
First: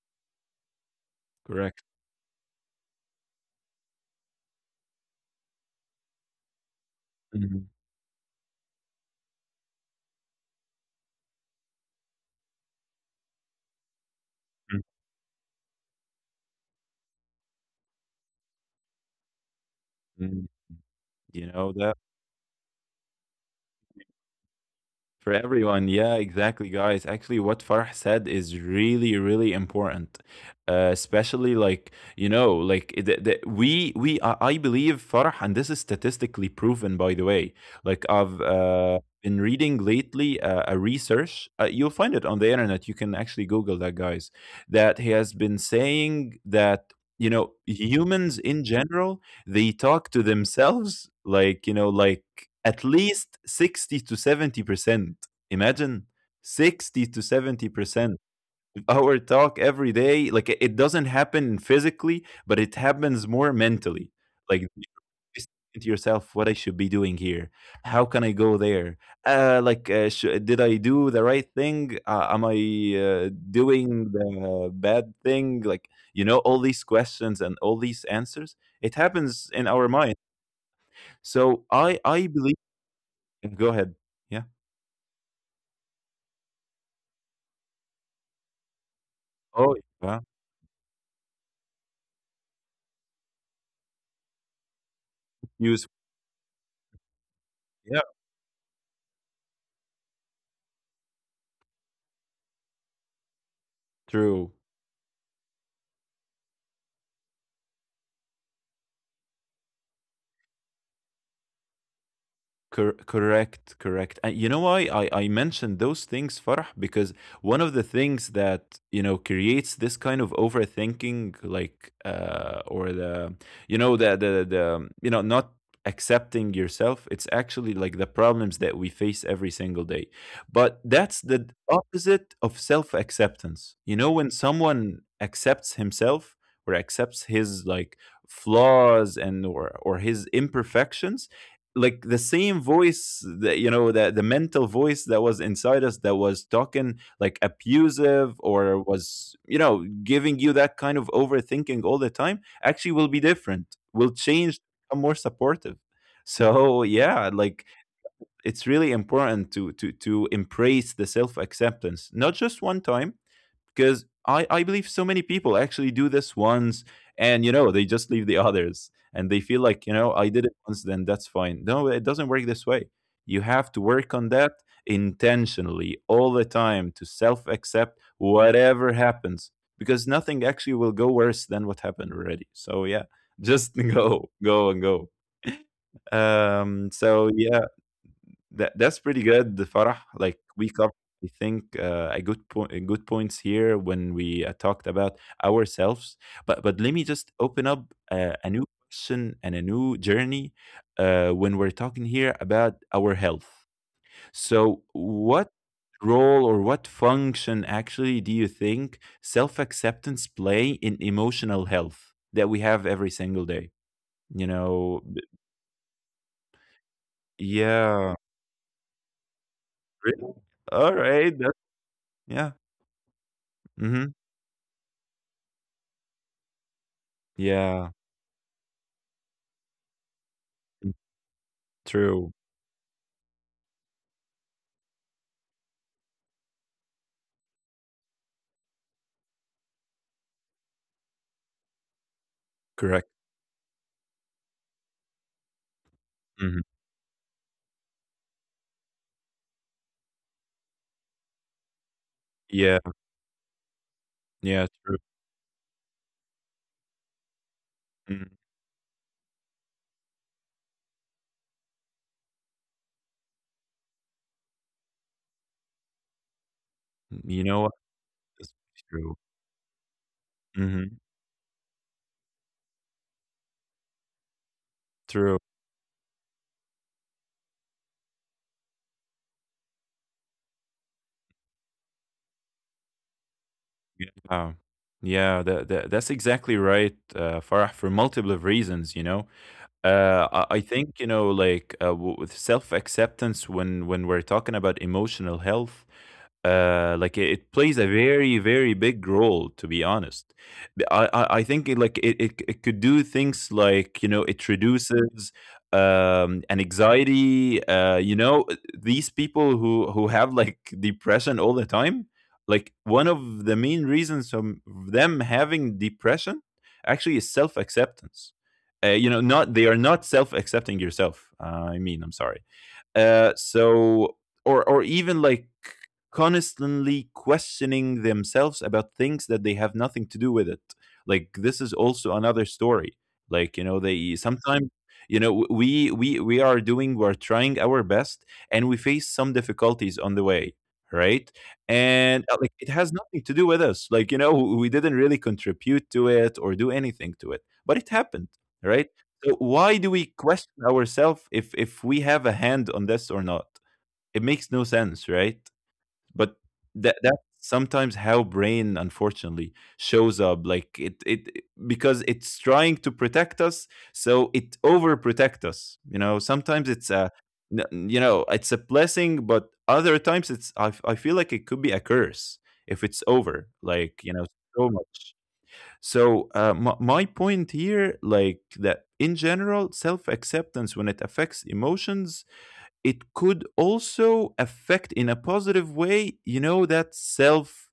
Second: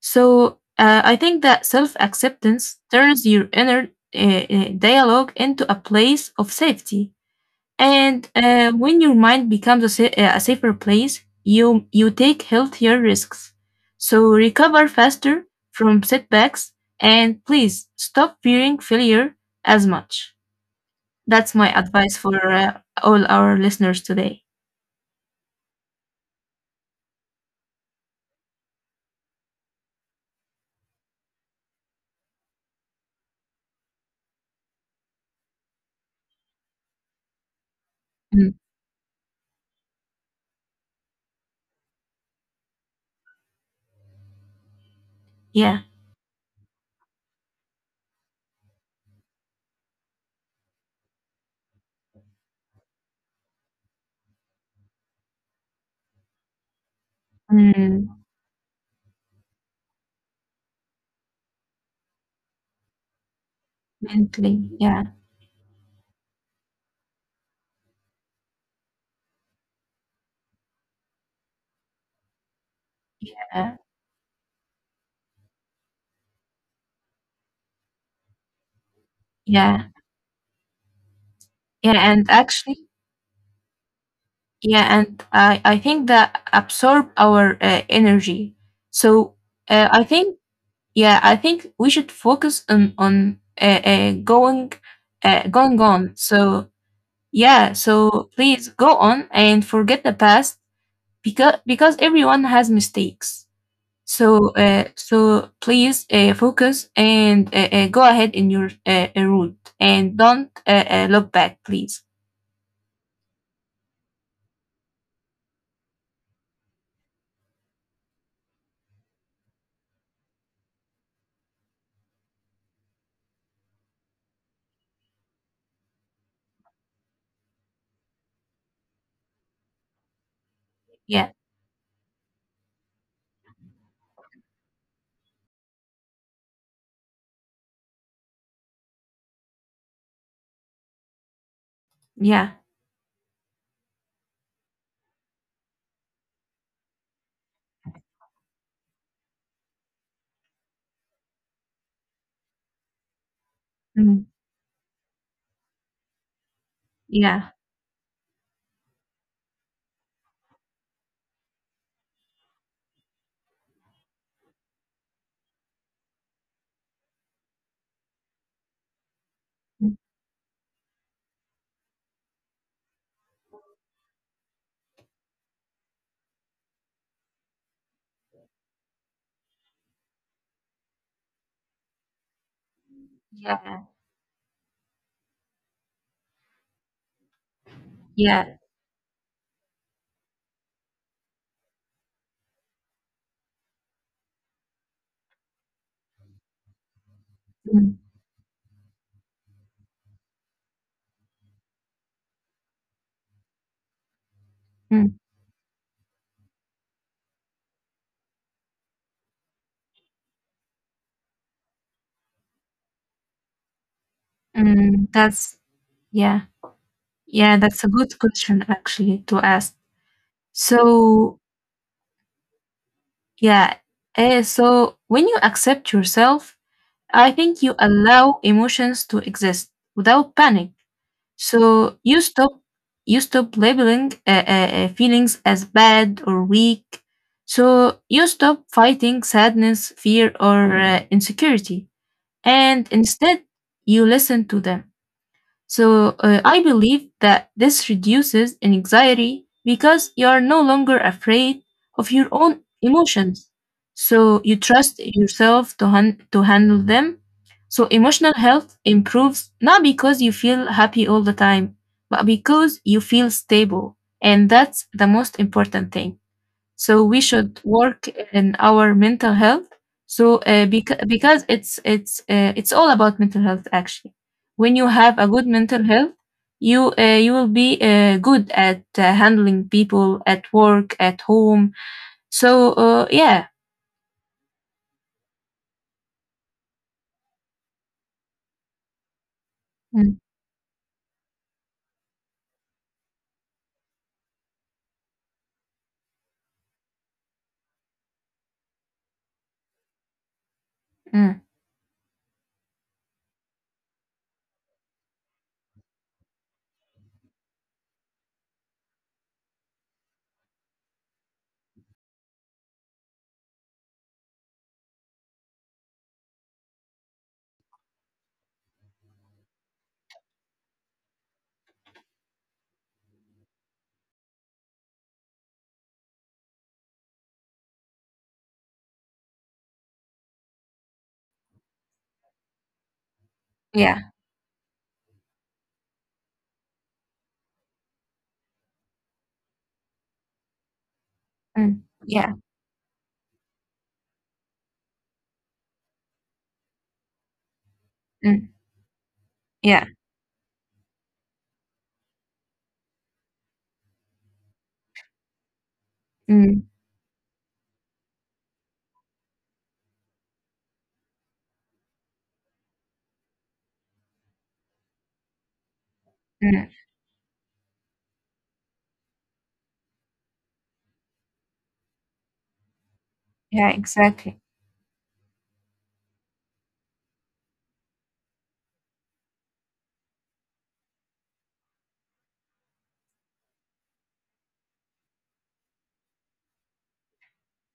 Speaker 2: So I think that
Speaker 1: Correct.
Speaker 2: self acceptance turns your inner uh, dialogue into a place of safety.
Speaker 1: Mm-hmm.
Speaker 2: And when your mind becomes a, a safer place, you take healthier risks. So recover faster from setbacks and please stop fearing failure as much.
Speaker 1: Mm-hmm. You
Speaker 2: That's my
Speaker 1: know that.
Speaker 2: advice for all our listeners today.
Speaker 1: For everyone, yeah, exactly, guys. Actually, what Farah said is really, really important, especially like, you know, like we I believe Farah, and this is statistically proven, by the way. Like I've
Speaker 2: Mm,
Speaker 1: been reading lately a research. You'll find it on the internet. You can actually Google that, guys. That he has been
Speaker 2: yeah.
Speaker 1: saying that, you know, humans in general, they talk to themselves like, you know, like, at least 60 to 70%. Imagine 60 to
Speaker 2: Mm,
Speaker 1: 70% of our talk every day. Like it doesn't happen physically, but it happens more mentally. Like
Speaker 2: mentally. Yeah.
Speaker 1: just thinking to yourself what I should be doing here. How can I go there? Like, did I do the right thing? Am I
Speaker 2: uh,
Speaker 1: doing the bad thing? Like, you know, all these questions and all these answers. It happens in
Speaker 2: yeah.
Speaker 1: our mind. So
Speaker 2: Yeah.
Speaker 1: I
Speaker 2: And
Speaker 1: believe.
Speaker 2: actually,
Speaker 1: Go ahead. Yeah.
Speaker 2: yeah, and I think that absorb our energy. So
Speaker 1: Oh,
Speaker 2: I
Speaker 1: yeah.
Speaker 2: think yeah, I think we should focus on going
Speaker 1: Use.
Speaker 2: on. So yeah,
Speaker 1: Yeah,
Speaker 2: so please go on and forget the past, because everyone has mistakes. So
Speaker 1: true.
Speaker 2: so please focus and go ahead in your route and don't look back, please.
Speaker 1: Correct, correct. And you know why I mentioned those things, Farah? Because one of the things that, you know, creates this kind of overthinking, like, or the, you know, you know, not accepting yourself, it's actually like the problems that we face every single day. But that's
Speaker 2: Yeah,
Speaker 1: the opposite of self acceptance. You know, when someone accepts himself or accepts his, like, flaws and or his imperfections, like the
Speaker 2: yeah,
Speaker 1: same voice that, you know, the mental voice that was inside us that was talking like abusive, or was, you know, giving you that kind of overthinking all the time, actually will be different, will
Speaker 2: mm,
Speaker 1: change, become more supportive. So yeah,
Speaker 2: yeah,
Speaker 1: like it's really important to embrace the self acceptance, not just one time, because I believe so many people actually do this once and you know they just leave the others and they feel like, you
Speaker 2: mm,
Speaker 1: know, I did it once then that's fine. No, it doesn't work this way. You have to work on that intentionally all the time to self accept whatever happens, because nothing actually will go worse than what happened already. So yeah, just
Speaker 2: yeah,
Speaker 1: go go and go. So yeah,
Speaker 2: yeah.
Speaker 1: that's pretty good, the Farah. Like we covered, I think, a good point, good points here when we talked about ourselves. But let me just open up
Speaker 2: Mm,
Speaker 1: a new question and a new journey, when we're talking here about our health. So,
Speaker 2: mm,
Speaker 1: what role or what function actually do you think self acceptance play in emotional health that we have every single day? You know,
Speaker 2: mm,
Speaker 1: b-
Speaker 2: that's yeah, yeah, that's a
Speaker 1: yeah.
Speaker 2: good question actually to ask.
Speaker 1: Really? All right.
Speaker 2: So
Speaker 1: That, yeah.
Speaker 2: yeah,
Speaker 1: Mm-hmm.
Speaker 2: so when you accept yourself, I think you
Speaker 1: Yeah,
Speaker 2: allow emotions to exist without panic.
Speaker 1: mm,
Speaker 2: So
Speaker 1: true,
Speaker 2: you stop labeling feelings as bad or weak. So you stop fighting sadness, fear, or insecurity, and
Speaker 1: correct,
Speaker 2: instead you listen to them. So
Speaker 1: mhm,
Speaker 2: I believe that this reduces anxiety because you are no longer afraid of your own
Speaker 1: yeah,
Speaker 2: emotions. So
Speaker 1: yeah,
Speaker 2: you
Speaker 1: true,
Speaker 2: trust yourself to to handle them. So
Speaker 1: mm,
Speaker 2: emotional health improves not because you feel happy all the time, but because you feel stable, and that's the most important thing. So we
Speaker 1: you know
Speaker 2: should
Speaker 1: what,
Speaker 2: work
Speaker 1: that's
Speaker 2: in our
Speaker 1: true,
Speaker 2: mental health. So
Speaker 1: mhm,
Speaker 2: because it's all about mental health actually. When you have a
Speaker 1: true,
Speaker 2: good mental health, you will be good at handling people at work at home. So yeah,
Speaker 1: yeah, wow, yeah, that's exactly right, Farah, for multiple of reasons, Uh,
Speaker 2: mm,
Speaker 1: I I think with self-acceptance, when we're talking about emotional health, like it plays a very very big role. To be honest, I
Speaker 2: mm,
Speaker 1: think it it could do things like it reduces an anxiety. These people who have like depression all the time, like one of the main reasons from them having depression actually is self-acceptance not they are not self accepting yourself I mean I'm sorry uh, so or even like constantly questioning themselves about things that they have nothing to do with it, like this is also another story. Like,
Speaker 2: yeah,
Speaker 1: they sometimes we are doing, we're trying our best and we face some difficulties on the way, right?
Speaker 2: mm,
Speaker 1: And
Speaker 2: yeah,
Speaker 1: like it has nothing to do with us. Like, we didn't really contribute to it or do anything to it, but it happened,
Speaker 2: mm,
Speaker 1: right? So why do
Speaker 2: yeah,
Speaker 1: we question ourselves if we have a hand on this or not? It makes no sense, right? But
Speaker 2: mm,
Speaker 1: that's sometimes how brain unfortunately shows up, like it because it's trying to protect us, so it overprotect us. You know sometimes
Speaker 2: mm,
Speaker 1: it's a it's a blessing, but other times it's I feel like it could be a curse if it's over,
Speaker 2: yeah, exactly,
Speaker 1: so much. So my point here, like that in general, self-acceptance when it affects emotions, it could also affect in a positive way, you know, that self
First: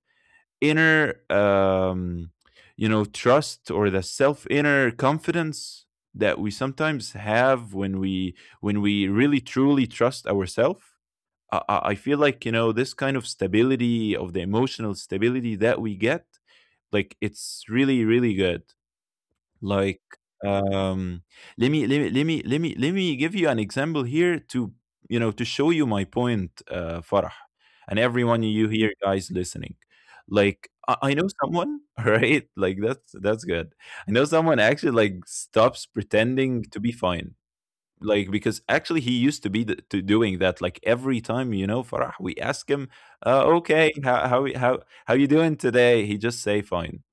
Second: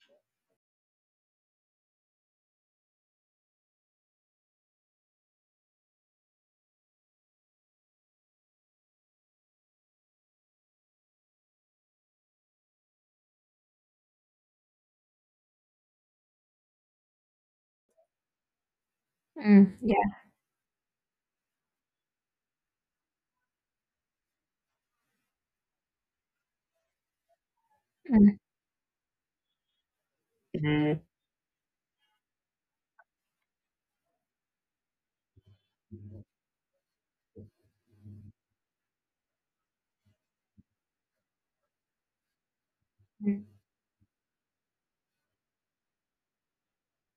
Speaker 1: inner, you know, trust or the self inner confidence that we sometimes have when we really truly trust ourselves. I feel like you know this kind of stability of the emotional stability that we get, like it's really really good.
Speaker 2: mm,
Speaker 1: Like,
Speaker 2: yeah,
Speaker 1: um, let me let me let me let me let me give you an example here to you know to show you my point, Farah, and
Speaker 2: mm.
Speaker 1: everyone you here guys listening. Like,
Speaker 2: Mhm.
Speaker 1: I know someone, right? Like that's good. I know someone actually like stops pretending to be fine, like because actually he used to be to doing that, like every time you know Farah we ask him,
Speaker 2: Mm,
Speaker 1: okay, how you doing today? He just say fine.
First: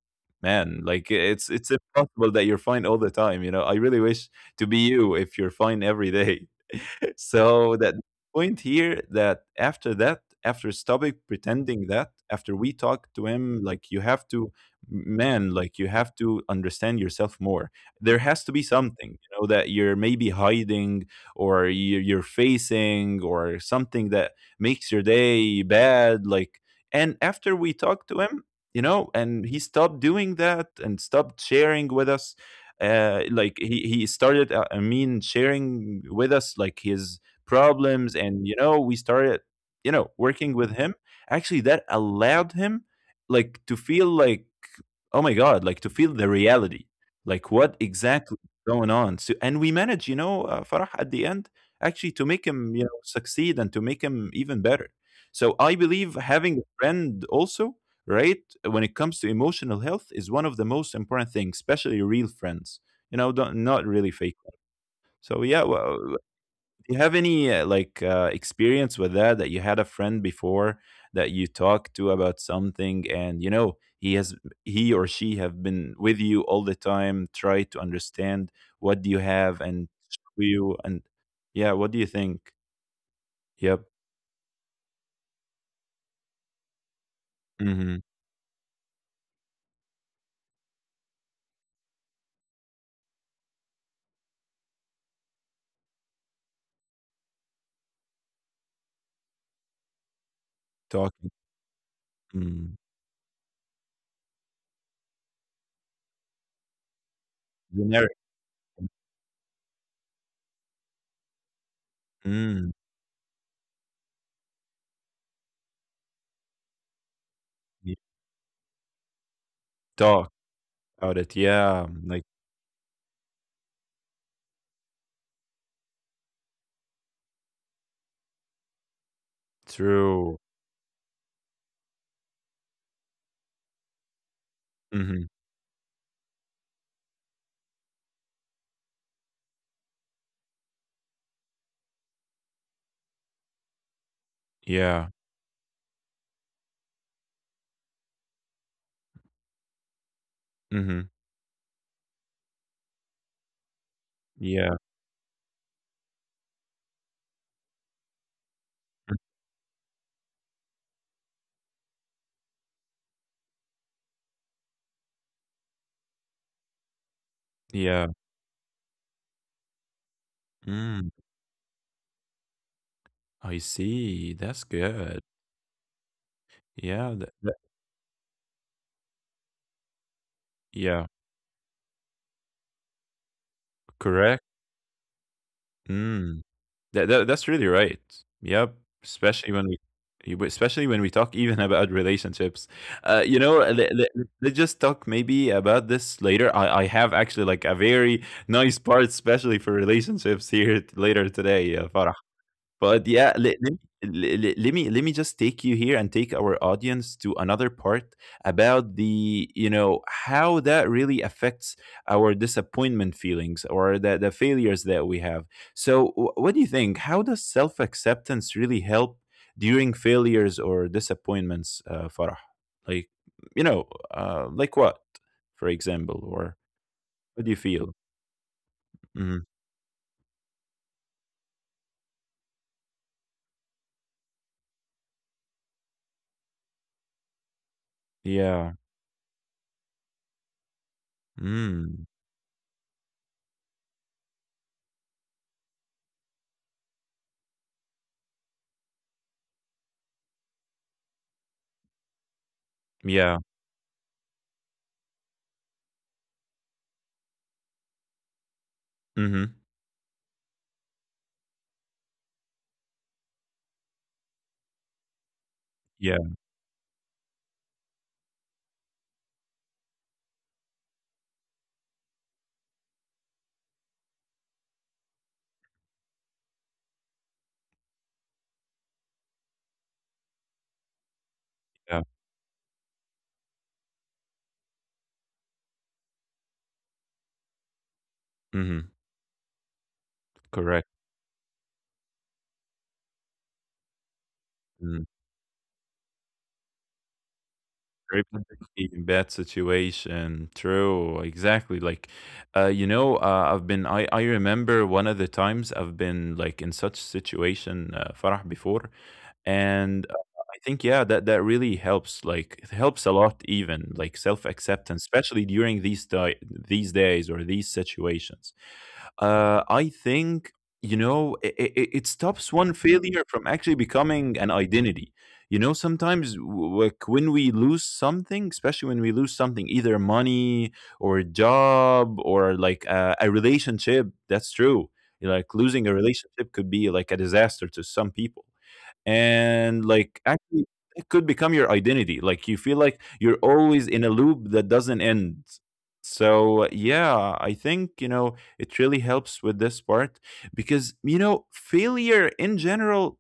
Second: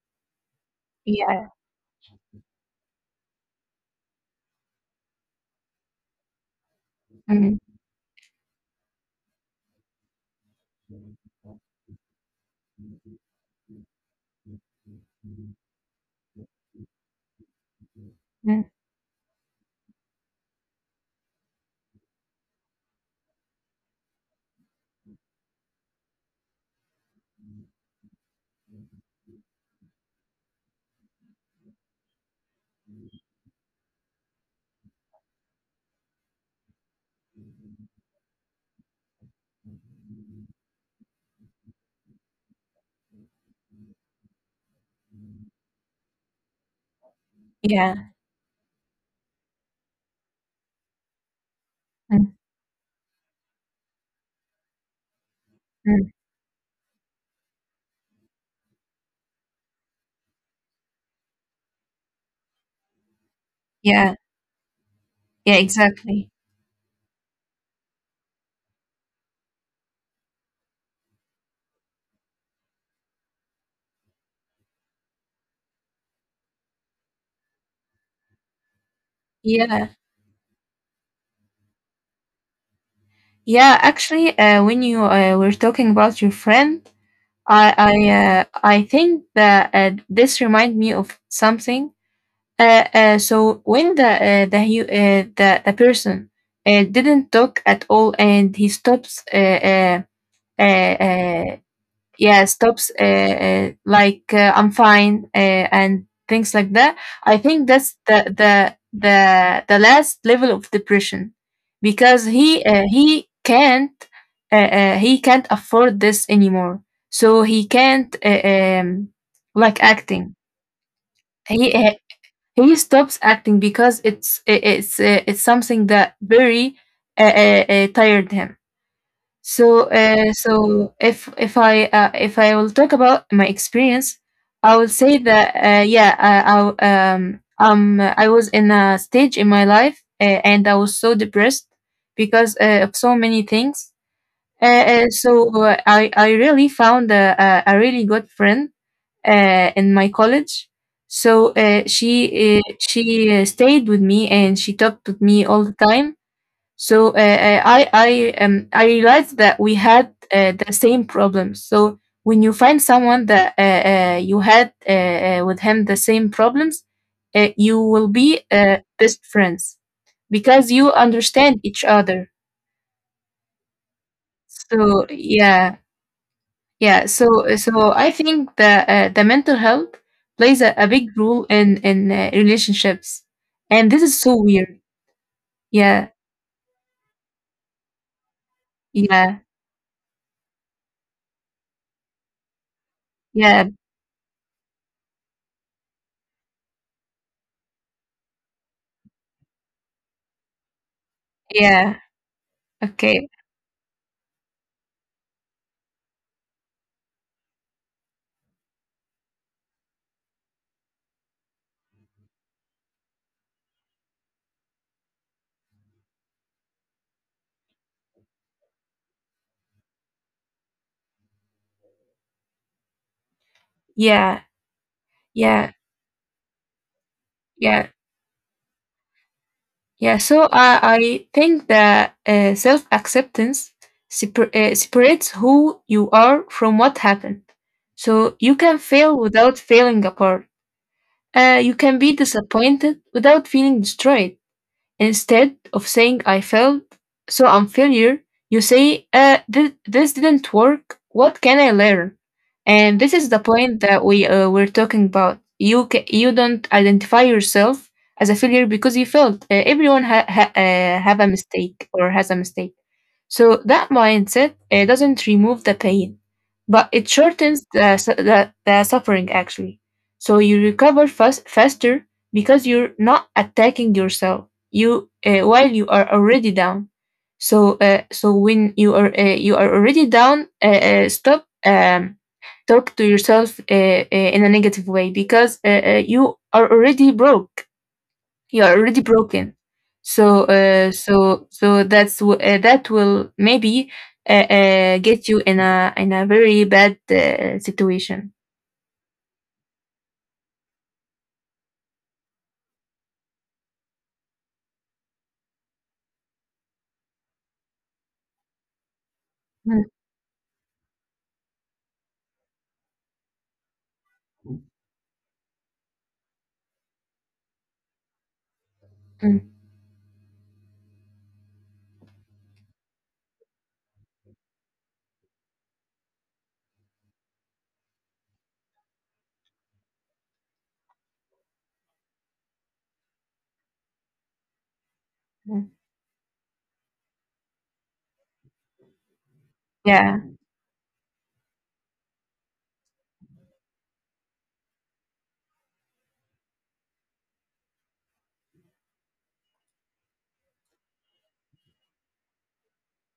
Speaker 1: Man, like
Speaker 2: yeah.
Speaker 1: it's impossible that you're fine all the time. You know, I really wish to be you if you're fine every day.
Speaker 2: Mm,
Speaker 1: So that point here, that after that, after stopping pretending, that after we talked to him like you have to, man, like you have to understand yourself more. There has to be
Speaker 2: mm,
Speaker 1: something, you know, that you're maybe hiding or you're facing or something that makes your day bad, like. And after we talked to him, you know, and he stopped doing that and stopped sharing with us, like he started, I mean sharing with us like his problems. And you know we started, you know, working with him. Actually that allowed him like to feel like, oh my god, like to feel the reality, like what
Speaker 2: yeah.
Speaker 1: exactly is going on. So, and we managed, you know, Farah, at the end actually to
Speaker 2: Mm,
Speaker 1: make him, you know, succeed and to make him even better. So I
Speaker 2: mm,
Speaker 1: believe having a friend also, right, when it comes to emotional health is one of the most important things, especially real friends. You know, don't, not really
Speaker 2: yeah.
Speaker 1: fake ones. So
Speaker 2: Yeah,
Speaker 1: yeah, well, do
Speaker 2: exactly.
Speaker 1: you have any experience with that, you had a friend before that you talked to about something, and you know he has, he or she have been with you all the time, try to understand what do you have and
Speaker 2: Yeah.
Speaker 1: show you and yeah, what do you think?
Speaker 2: Yeah,
Speaker 1: Yep.
Speaker 2: actually, when you were talking about your friend, I I
Speaker 1: Mm-hmm.
Speaker 2: uh, I think that this remind me of something. So when the the person didn't talk at all and he stops uh,
Speaker 1: Talking.
Speaker 2: uh, yeah
Speaker 1: Mm.
Speaker 2: stops like "I'm fine" and things like that. I think that's
Speaker 1: Generic.
Speaker 2: the the last level of depression, because
Speaker 1: Mm.
Speaker 2: he can't afford this anymore. So he
Speaker 1: Yeah.
Speaker 2: can't like
Speaker 1: Talk
Speaker 2: acting,
Speaker 1: about it,
Speaker 2: he
Speaker 1: yeah,
Speaker 2: uh,
Speaker 1: like
Speaker 2: he stops acting, because it's something that very tired him. So,
Speaker 1: true.
Speaker 2: so if I if I will talk about my experience, I will say
Speaker 1: Mm-hmm.
Speaker 2: that yeah, I I was in a stage in my life, and I was so depressed because of so many things. Uh,
Speaker 1: Yeah.
Speaker 2: so I really found a really good friend in my college.
Speaker 1: Mm-hmm.
Speaker 2: So she stayed with me and she
Speaker 1: Yeah.
Speaker 2: talked with me all the time, so I realized that we had the same problems. So when you find someone that you had with him the same problems, you
Speaker 1: Yeah.
Speaker 2: will be best friends because you
Speaker 1: Mm.
Speaker 2: understand each other.
Speaker 1: I see, that's
Speaker 2: So
Speaker 1: good.
Speaker 2: yeah, yeah.
Speaker 1: Yeah,
Speaker 2: So
Speaker 1: that that
Speaker 2: so I think that the mental health plays a
Speaker 1: yeah,
Speaker 2: big role in relationships, and this is so
Speaker 1: correct.
Speaker 2: weird. Yeah,
Speaker 1: Mm. That that's really right. Yep,
Speaker 2: yeah,
Speaker 1: especially when we especially when we talk even about relationships. You know,
Speaker 2: yeah,
Speaker 1: let, let's just talk maybe about this later. I have actually like a very nice part, especially for relationships here later today,
Speaker 2: yeah.
Speaker 1: Farah. But
Speaker 2: Okay,
Speaker 1: yeah, let me just take you here and take our audience to another part about the you know how that really affects our disappointment feelings or the failures that we have. So what do you think? How does self acceptance really help during failures or disappointments, Farah? Like you know,
Speaker 2: yeah,
Speaker 1: like what, for
Speaker 2: yeah.
Speaker 1: example, or what do you
Speaker 2: Yeah,
Speaker 1: feel? Hmm.
Speaker 2: yeah. So I think that self acceptance separates who you are from what happened. So you
Speaker 1: Yeah.
Speaker 2: can fail without failing apart. You can
Speaker 1: Mm.
Speaker 2: be disappointed without feeling destroyed. Instead of saying I failed, so I'm failure, you say, this didn't work. What can I learn? And this is
Speaker 1: Yeah.
Speaker 2: the point that we were talking about. You don't identify yourself as a failure because you failed.
Speaker 1: Hmm.
Speaker 2: Everyone have a mistake or has a mistake. So that mindset doesn't remove the
Speaker 1: Yeah.
Speaker 2: pain, but it shortens the suffering actually. So you recover faster because you're not attacking yourself you while you are already down, so so when you are already down, stop,
Speaker 1: Yeah.
Speaker 2: talk to yourself in a negative way because you are
Speaker 1: Mhm.
Speaker 2: already broken, so
Speaker 1: Correct.
Speaker 2: so that will maybe
Speaker 1: Mm.
Speaker 2: get you in a very bad
Speaker 1: Very
Speaker 2: situation.
Speaker 1: protective in bad situation. True. Exactly. Like, you know, I've been. I remember one of the times I've been like in such situation, Farah, before,
Speaker 2: Mm,
Speaker 1: and I think yeah, that that really helps. Like, it helps a lot, even like self acceptance, especially during these these days or these situations.
Speaker 2: mm,
Speaker 1: I think you know it stops one failure from actually becoming an identity. You know, sometimes like when we lose something, especially when we lose something, either money or a job or like a relationship, that's true. Like
Speaker 2: mm.
Speaker 1: losing a relationship could be like a disaster to some people, and like
Speaker 2: Yeah,
Speaker 1: actually it could become your identity, like you feel like you're always in a loop that doesn't end. So yeah, I think you know it really helps with this part, because you know failure in general,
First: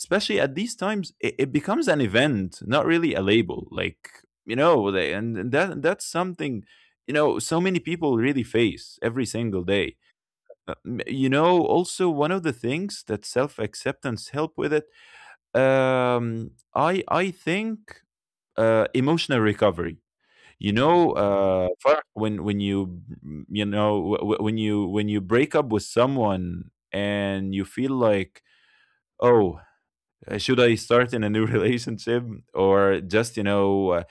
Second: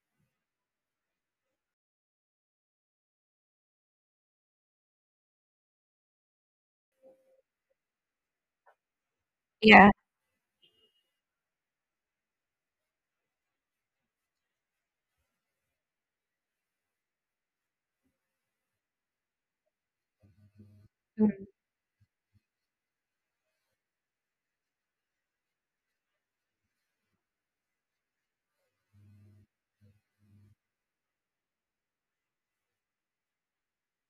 Speaker 1: especially at these times, it becomes an event, not really a label, like you know and that's something you know so many people really face every single day.
Speaker 2: yeah.
Speaker 1: You know, also one of the things that self-acceptance help with it, I think emotional recovery. You know,
Speaker 2: Mm.
Speaker 1: Farah, when you you know when you break up with someone and you feel like, oh, should I start in a new relationship or just you know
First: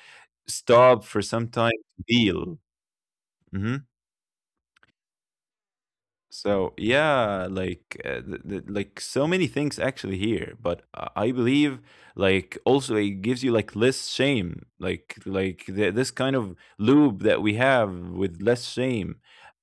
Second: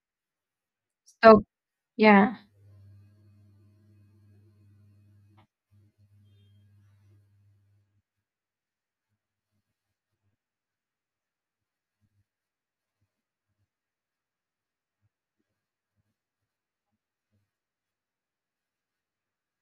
Speaker 1: stop for
Speaker 2: Stop.
Speaker 1: some time to
Speaker 2: Yeah.
Speaker 1: heal? Mm-hmm. So yeah, like like so many things actually here, but I believe like also it gives you like less shame, like this kind of loop that we have with less shame.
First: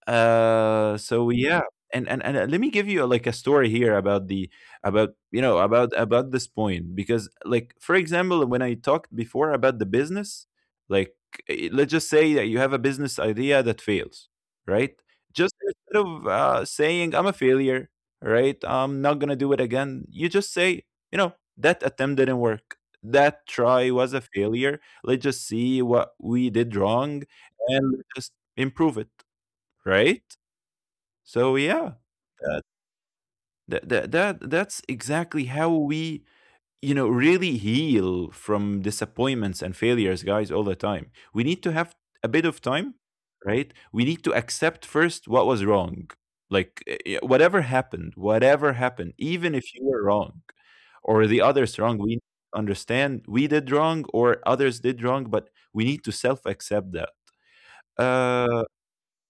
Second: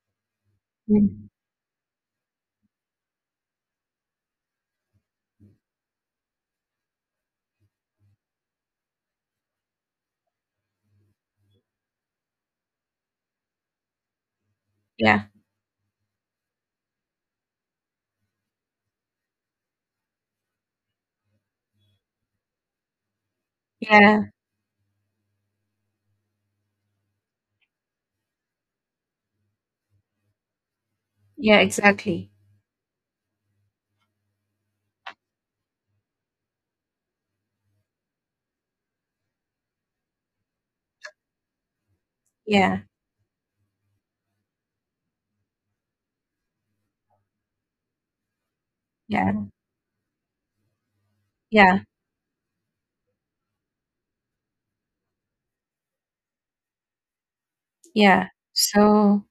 Speaker 2: Mm.
Speaker 1: So yeah, and let me give you like a story here about the about you know about this point, because like for example when I talked before about the business, like let's just say that you have a business idea that fails, right?
Speaker 2: Yeah,
Speaker 1: Just instead of saying I'm a failure, right? I'm not gonna do it again. You just say, you know, that attempt didn't work. That try was
Speaker 2: yeah.
Speaker 1: a failure. Let's just see what we did wrong and let's just improve it, right? So
Speaker 2: Yeah,
Speaker 1: yeah,
Speaker 2: exactly.
Speaker 1: that, that's exactly how we you know really heal from disappointments and failures, guys, all the time. We need to have a bit of
Speaker 2: Yeah,
Speaker 1: time, right? We need to accept first what was wrong. Like, whatever happened,
Speaker 2: yeah,
Speaker 1: even if you were wrong or the
Speaker 2: yeah,
Speaker 1: others wrong, we understand we did wrong or others did wrong, but we need to self accept that.
Speaker 2: yeah.
Speaker 1: Uh,
Speaker 2: So,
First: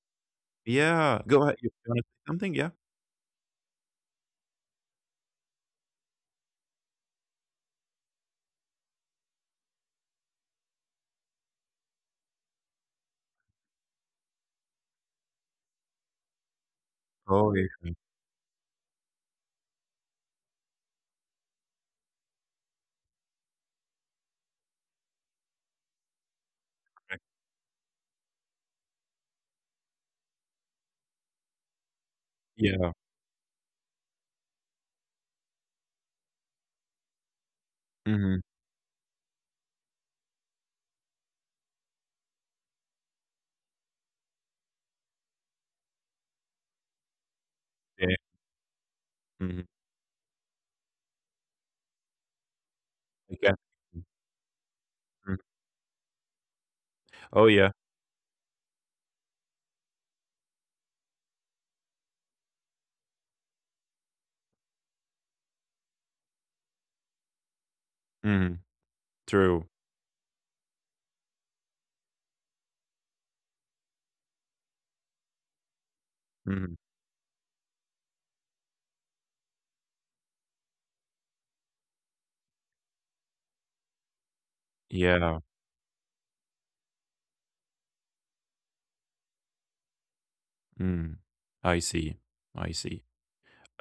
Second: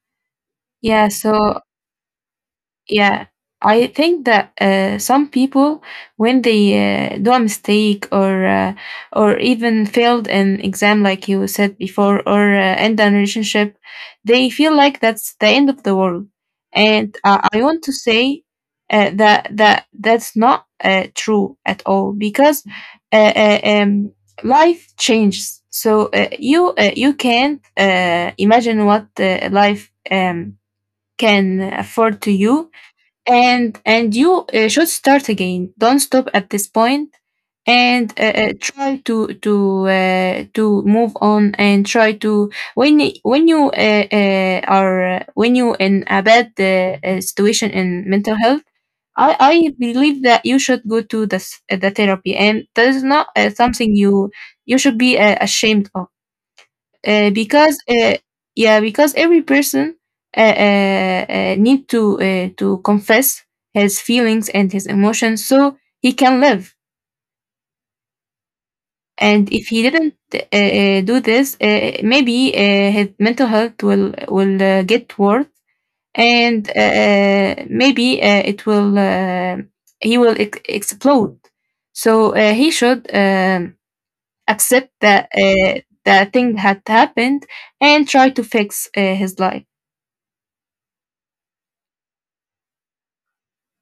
Speaker 2: yeah,
Speaker 1: yeah, go ahead.
Speaker 2: so.
Speaker 1: You want to say something? Yeah.
Speaker 2: Yeah, I think that some people, when they do a mistake or even failed an exam, like you said before, or end a relationship, they feel like that's the end of the world. And
Speaker 1: Oh,
Speaker 2: I
Speaker 1: yeah.
Speaker 2: want to say that that's not true at all, because uh, uh, um, life changes. So you
Speaker 1: Correct.
Speaker 2: can't imagine what life can afford to you,
Speaker 1: Yeah.
Speaker 2: and you should start again. Don't stop at this point, and
Speaker 1: Mm-hmm.
Speaker 2: try to move on, and try to, when y- when you are when you in a bad situation in
Speaker 1: Yeah.
Speaker 2: mental health, I,
Speaker 1: Mm-hmm.
Speaker 2: I believe that you should go to the therapy, and that is not
Speaker 1: Okay.
Speaker 2: something you should be
Speaker 1: Mhm.
Speaker 2: ashamed of,
Speaker 1: Oh, yeah.
Speaker 2: because yeah, because every person need to confess his feelings and his emotions so he can live.
Speaker 1: Mhm.
Speaker 2: And
Speaker 1: True.
Speaker 2: if he didn't do this, maybe his mental health will get worse, and
Speaker 1: Mhm.
Speaker 2: maybe it will he will explode, so he should accept that
Speaker 1: Yeah.
Speaker 2: uh, that thing had happened and try to fix his life.
Speaker 1: Mm. I see. I see.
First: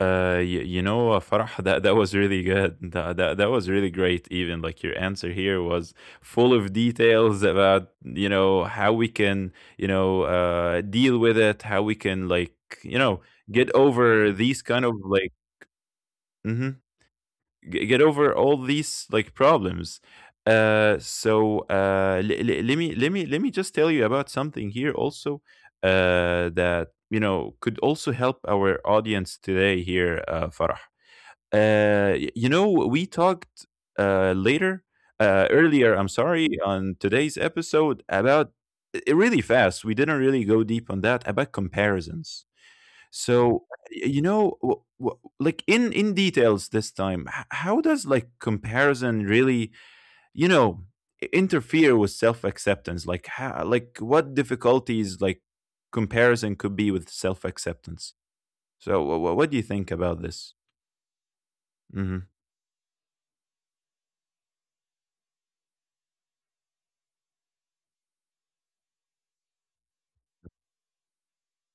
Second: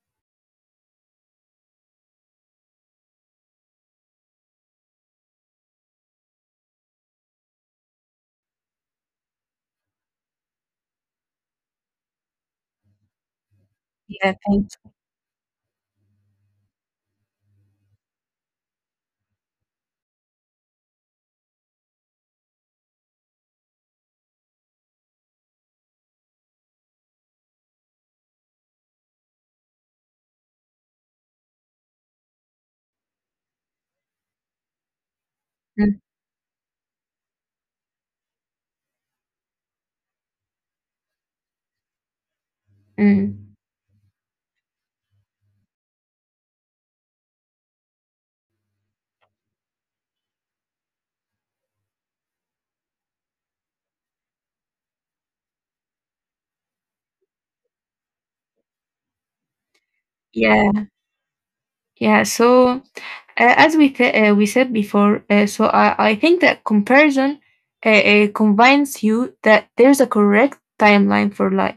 Speaker 1: You, you know, Farah, that was really good. That was really great. Even like your answer here was full of details about you know how we can you know deal with it, how we can like you know get
Speaker 2: Yeah,
Speaker 1: over these
Speaker 2: thanks.
Speaker 1: kind of like. Mhm. Get over all these like problems. Let me just tell you about something here also, that you know could also help our audience today here, Farah. You know we talked later
Speaker 2: Mm,
Speaker 1: earlier, I'm sorry, on today's episode about it really fast, we didn't really go deep on that about comparisons.
Speaker 2: mm.
Speaker 1: So, you know, like in details this time, how does like comparison really, you know, interfere with self acceptance? Like, how, like what difficulties like comparison could be with self acceptance? So, what do you think about this?
Speaker 2: Yeah, yeah.
Speaker 1: Hmm.
Speaker 2: So, as we said before, so I think that comparison convinces you that there's a correct timeline for life,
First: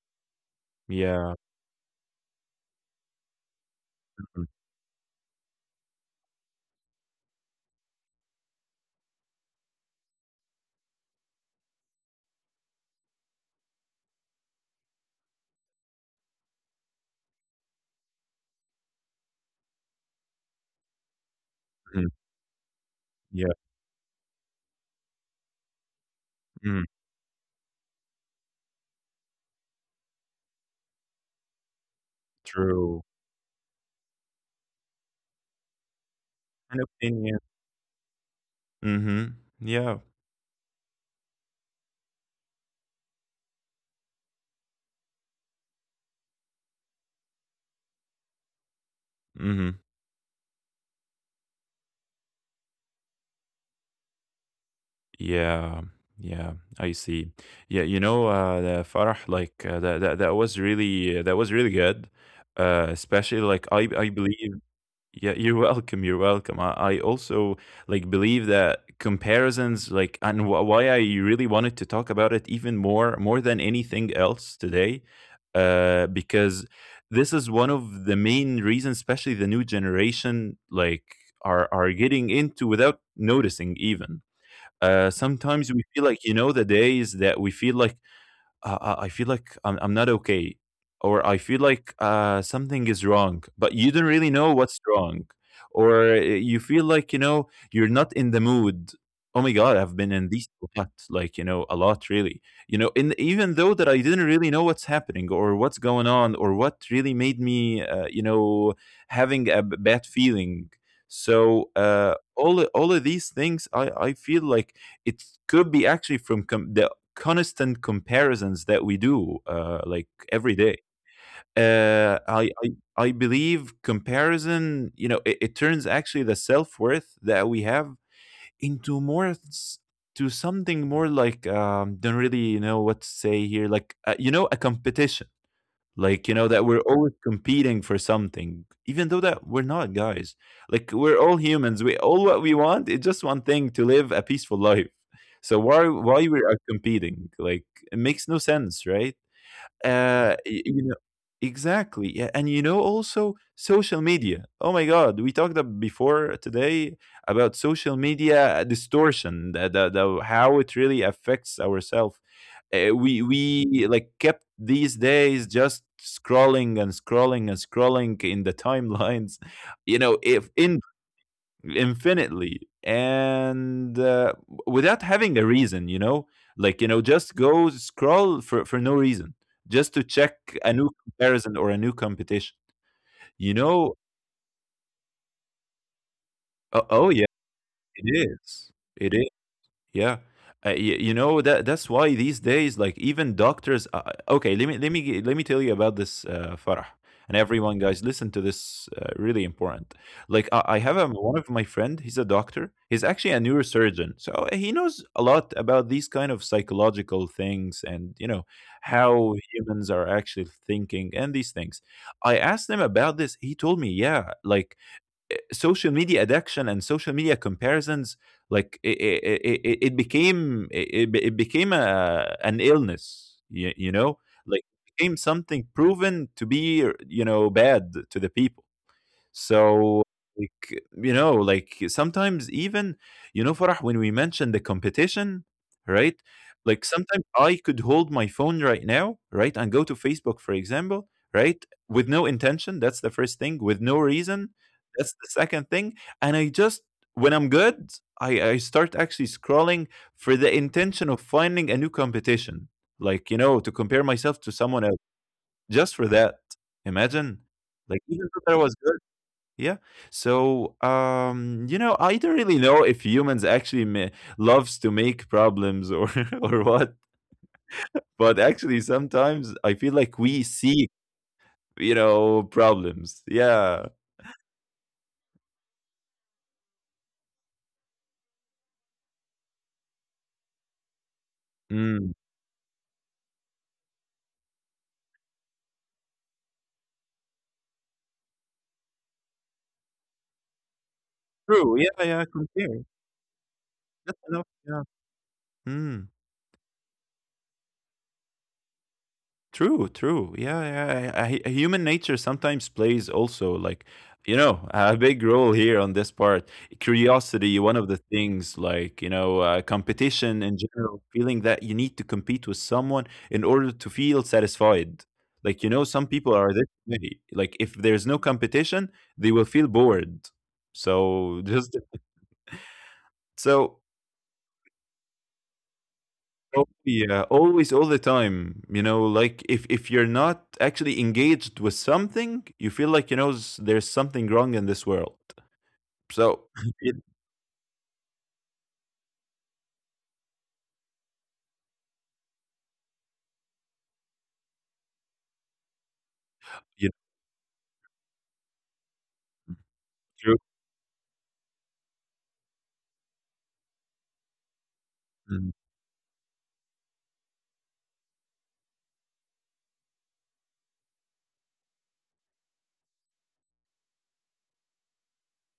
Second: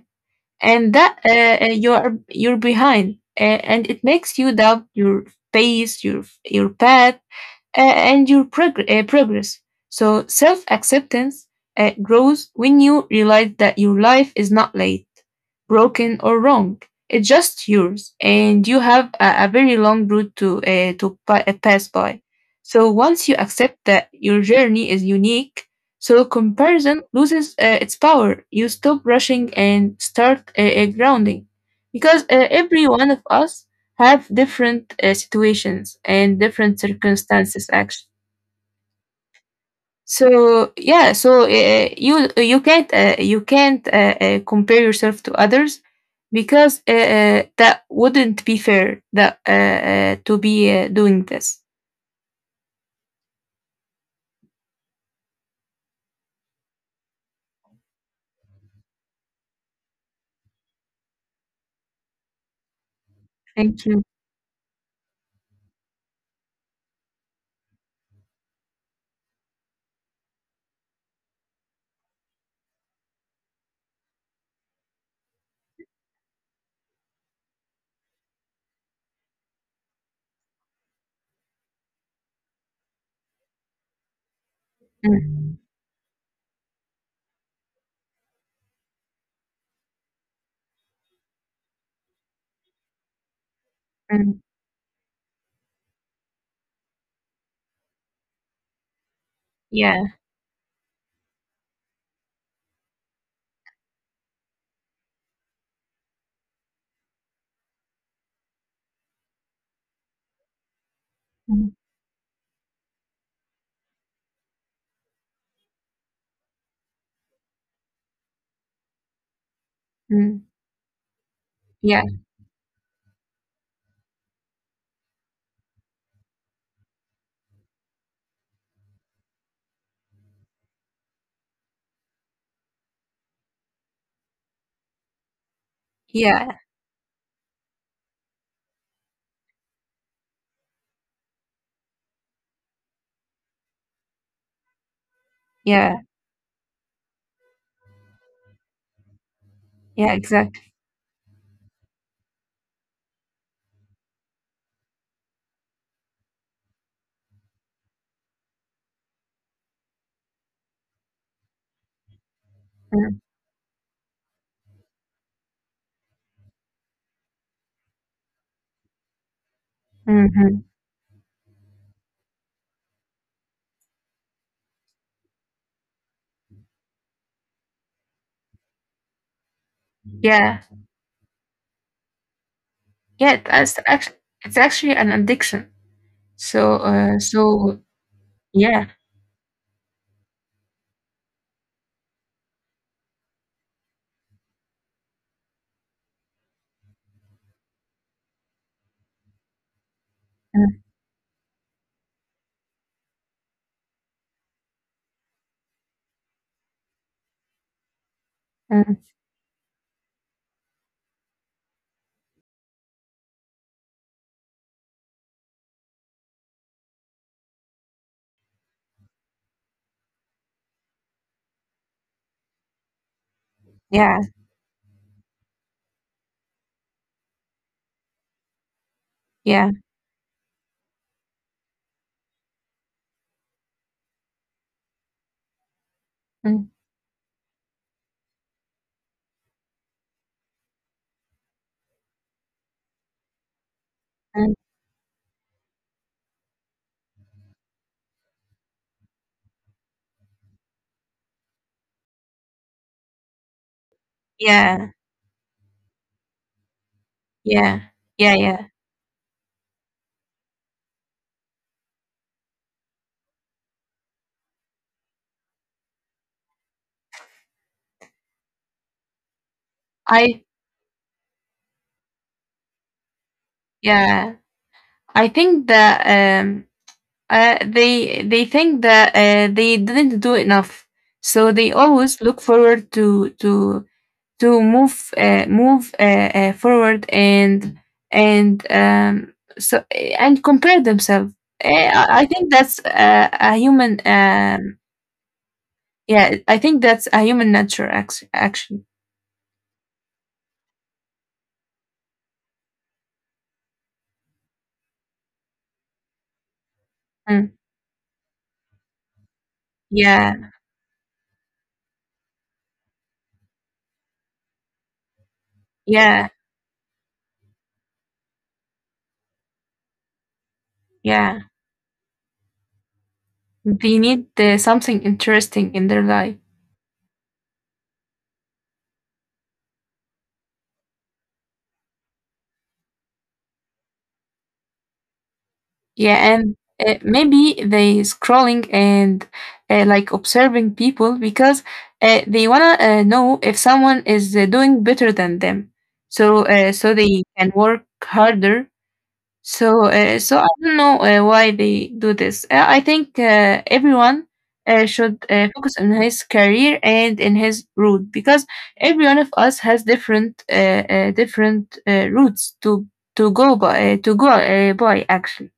Speaker 2: and that
Speaker 1: Yeah.
Speaker 2: you're behind, and it makes
Speaker 1: Mhm.
Speaker 2: you doubt your pace, your path, and your progress. So self acceptance grows when you realize that your life is not late, broken, or wrong. It's just yours, and you have a very long route to pass
Speaker 1: Mhm.
Speaker 2: by. So once you
Speaker 1: Yeah.
Speaker 2: accept that your journey is unique, so
Speaker 1: Mhm.
Speaker 2: comparison loses its power. You stop rushing and start grounding, because every
Speaker 1: True.
Speaker 2: one of us have different situations and different
Speaker 1: An opinion.
Speaker 2: circumstances actually.
Speaker 1: Hmm. Yeah.
Speaker 2: So yeah, so you can't compare yourself to others, because that wouldn't be fair, that
Speaker 1: Mm-hmm.
Speaker 2: to be doing this.
Speaker 1: Yeah, yeah, I see. Yeah, the Farah, like that was really, that was really good. Especially like
Speaker 2: Thank
Speaker 1: I,
Speaker 2: you.
Speaker 1: I believe. Yeah, you're welcome. You're welcome. I also like believe that comparisons, like, and wh why I really wanted to talk about it even more than anything else today, because this is one of the main reasons, especially the new generation, like, are getting into without noticing even.
Speaker 2: Mm,
Speaker 1: Sometimes we feel like, the days that we feel like, I feel like I'm not okay, or I feel like something is wrong, but you don't really
Speaker 2: mm,
Speaker 1: know what's wrong, or you feel like you're not in the mood. Oh my God, I've
Speaker 2: yeah,
Speaker 1: been in these a lot, like a lot really. You know, in Even though that I didn't really know what's happening or what's going on or what really made me, having a bad feeling. So
Speaker 2: mm,
Speaker 1: all of these things, I feel like it could be actually from the constant comparisons that we do like
Speaker 2: mm,
Speaker 1: every day.
Speaker 2: yeah,
Speaker 1: Uh, I, I I believe comparison, it turns actually the self worth that we have into to something more, like, don't really know what to say here, like, a competition. Like, you know
Speaker 2: yeah,
Speaker 1: that we're always competing for something, even though that we're not, guys. Like, we're all humans. We all, what we want is just one thing, to live a peaceful life. So why
Speaker 2: yeah,
Speaker 1: why we are competing, like, it makes no sense, right?
Speaker 2: yeah,
Speaker 1: uh, y-
Speaker 2: exactly.
Speaker 1: you know, exactly. Yeah, and also social media. Oh my God, we talked before today about social media distortion, the how it really affects ourselves. Uh,
Speaker 2: Mm,
Speaker 1: we we like kept these days just scrolling and scrolling and scrolling in the timelines, You know, if
Speaker 2: mhm.
Speaker 1: in infinitely, and without having a reason, like, just go scroll for no reason, just to check
Speaker 2: Yeah,
Speaker 1: a new comparison or a new competition
Speaker 2: yeah.
Speaker 1: you
Speaker 2: it's
Speaker 1: know
Speaker 2: actually it's actually an addiction, so
Speaker 1: oh, oh yeah,
Speaker 2: so
Speaker 1: it is
Speaker 2: yeah.
Speaker 1: it. Yeah. You know that that's why these days, like, even doctors, okay, let me tell you about this, Farah, and everyone, guys, listen to this, really important. Like, I,
Speaker 2: Mm,
Speaker 1: I have one of my friend, he's a doctor, he's actually a neurosurgeon, so he knows a lot about these kind of psychological things and you know
Speaker 2: mm.
Speaker 1: how humans are actually thinking and these things. I asked him about this, he told me, yeah, like social media addiction and social media comparisons, like, it became an illness, you know.
Speaker 2: Yeah,
Speaker 1: Like it became something proven to be bad to the people.
Speaker 2: yeah.
Speaker 1: So, like, like sometimes even, Farah, when we mentioned the competition, right?
Speaker 2: Mm,
Speaker 1: Like, sometimes I could hold my phone right now, right? And go to Facebook, for example, right? With no intention. That's the first thing. With no reason.
Speaker 2: mm.
Speaker 1: That's the second thing. And I just, when I'm good, I start actually scrolling for the intention of finding a new competition. Like, to compare myself to someone
Speaker 2: Yeah,
Speaker 1: else, just for that. Imagine.
Speaker 2: yeah,
Speaker 1: Like, even
Speaker 2: yeah,
Speaker 1: if I
Speaker 2: yeah.
Speaker 1: was good. Yeah. So, I don't really know if humans actually loves to make problems, or or what, but actually sometimes I feel like
Speaker 2: I.
Speaker 1: we seek, problems. Yeah.
Speaker 2: Yeah, I think that um they think that they didn't do enough. So they
Speaker 1: Mm.
Speaker 2: always look forward to move forward, and so and compare themselves.
Speaker 1: True. Yeah,
Speaker 2: I
Speaker 1: yeah,
Speaker 2: I think that's
Speaker 1: compare.
Speaker 2: a human
Speaker 1: That's enough. Yeah. Mm.
Speaker 2: yeah, I think that's a human nature actually.
Speaker 1: True, true. Yeah, yeah. Human nature sometimes plays also, like, a big role here on this part.
Speaker 2: Mm.
Speaker 1: Curiosity, one of the things, like, competition
Speaker 2: Yeah,
Speaker 1: in general, feeling that you need to compete with someone in order to feel satisfied. Like, some
Speaker 2: yeah.
Speaker 1: people are this way. Like, if there's no competition, they will feel bored.
Speaker 2: Yeah,
Speaker 1: So, just so.
Speaker 2: they need something interesting in their life.
Speaker 1: Oh yeah, always, all the time. Like, if you're not actually engaged with something, you feel like there's something wrong in this world.
Speaker 2: Yeah,
Speaker 1: So,
Speaker 2: and
Speaker 1: it,
Speaker 2: maybe they scrolling and like observing people because they wanna know if someone is doing better than them, so
Speaker 1: you,
Speaker 2: so they can work harder. So, so
Speaker 1: true.
Speaker 2: I don't know why they do this. I think everyone should
Speaker 1: Mm.
Speaker 2: focus on his career and in his route, because every one of us has different routes to go by actually.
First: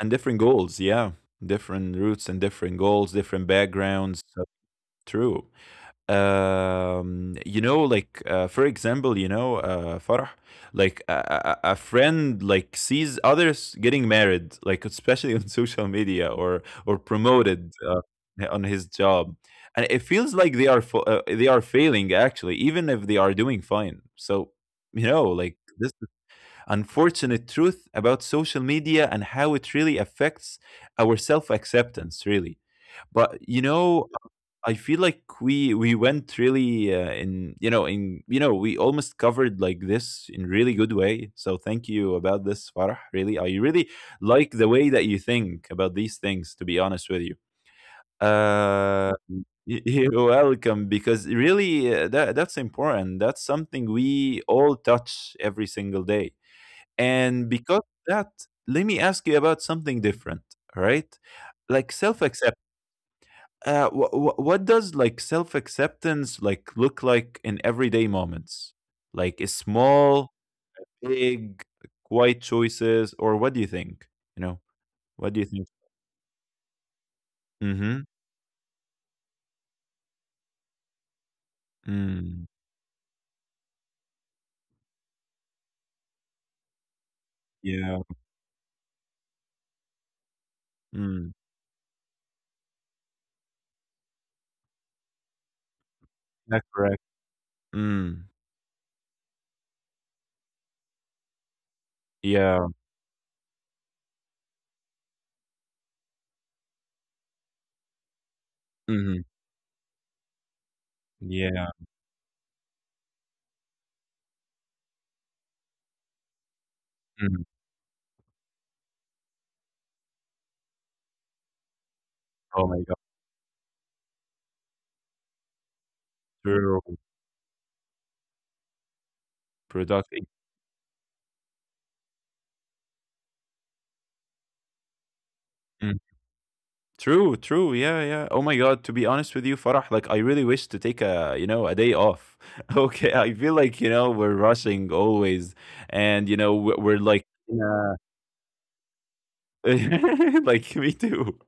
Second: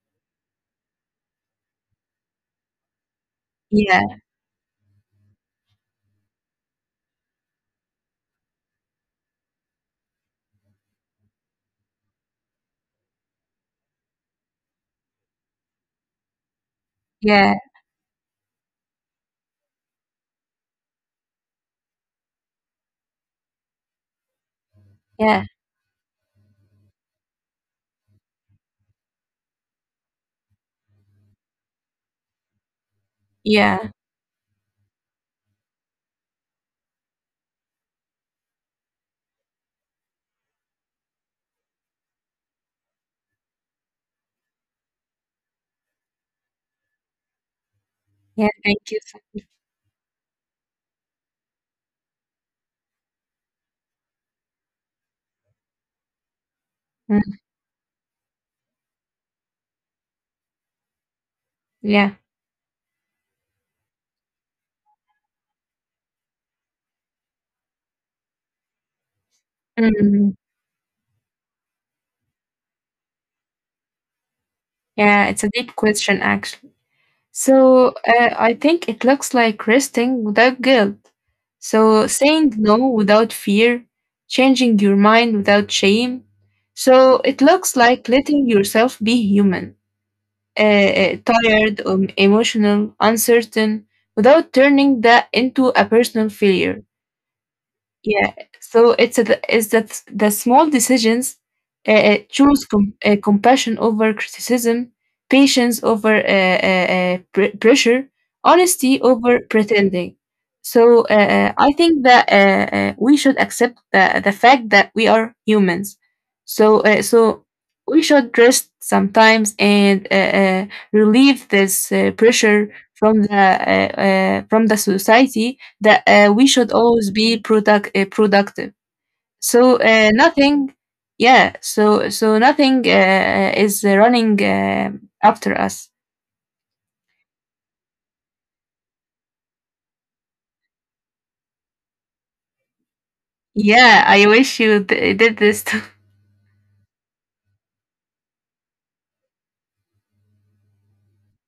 Speaker 1: And different goals, yeah, different routes and different goals, different
Speaker 2: Yeah,
Speaker 1: backgrounds. So, true. For example, Farah, like a friend, like, sees others getting married, like, especially on social media, or
Speaker 2: yeah,
Speaker 1: promoted, on his job, and it feels like they are failing, actually, even if they are doing fine. So,
Speaker 2: yeah,
Speaker 1: like, this is unfortunate truth about social media and how it really affects our self acceptance, really. But,
Speaker 2: yeah,
Speaker 1: I feel like we went really, in you know we almost covered like this in really good way. So thank you about this, Farah. Really, I really like the way that you think about these things. To be honest with you,
Speaker 2: yeah. Thank you.
Speaker 1: uh, you're welcome. Because really, that's important. That's something we all touch every single day.
Speaker 2: Mm,
Speaker 1: And because of that, let me ask you about something different. All right, like,
Speaker 2: yeah,
Speaker 1: self acceptance, what does, like, self acceptance, like, look like in everyday moments? Like, a
Speaker 2: mm,
Speaker 1: small, big, quiet choices, or what do you think? You know,
Speaker 2: yeah.
Speaker 1: what do
Speaker 2: It's
Speaker 1: you
Speaker 2: a
Speaker 1: think?
Speaker 2: deep question actually. So
Speaker 1: Mm-hmm.
Speaker 2: I think it looks like resting without guilt. So
Speaker 1: Mm.
Speaker 2: saying no without fear, changing your mind without shame. So it looks
Speaker 1: Yeah.
Speaker 2: like letting yourself be human,
Speaker 1: Mm.
Speaker 2: tired, emotional, uncertain, without turning that into a personal
Speaker 1: That's
Speaker 2: failure.
Speaker 1: correct. Mm.
Speaker 2: Yeah, so is that the small decisions, choose
Speaker 1: Yeah.
Speaker 2: compassion over criticism, patience over pressure, honesty
Speaker 1: Mm.
Speaker 2: over pretending. So I
Speaker 1: Yeah.
Speaker 2: think that we should accept the fact that we are humans. So
Speaker 1: Mm.
Speaker 2: so we should rest sometimes and relieve this
Speaker 1: Oh
Speaker 2: pressure
Speaker 1: my God.
Speaker 2: from the society, that we should
Speaker 1: True.
Speaker 2: always be productive. So
Speaker 1: Productive.
Speaker 2: nothing, yeah. So nothing is running after us.
Speaker 1: Mm. True, true. Yeah, yeah. Oh my God. To be honest with you, Farah, like I really wish to take a day off. Okay, I feel like,
Speaker 2: Yeah, I
Speaker 1: we're
Speaker 2: wish
Speaker 1: rushing
Speaker 2: did
Speaker 1: always,
Speaker 2: this. Too.
Speaker 1: and we're like, yeah. Like, me too.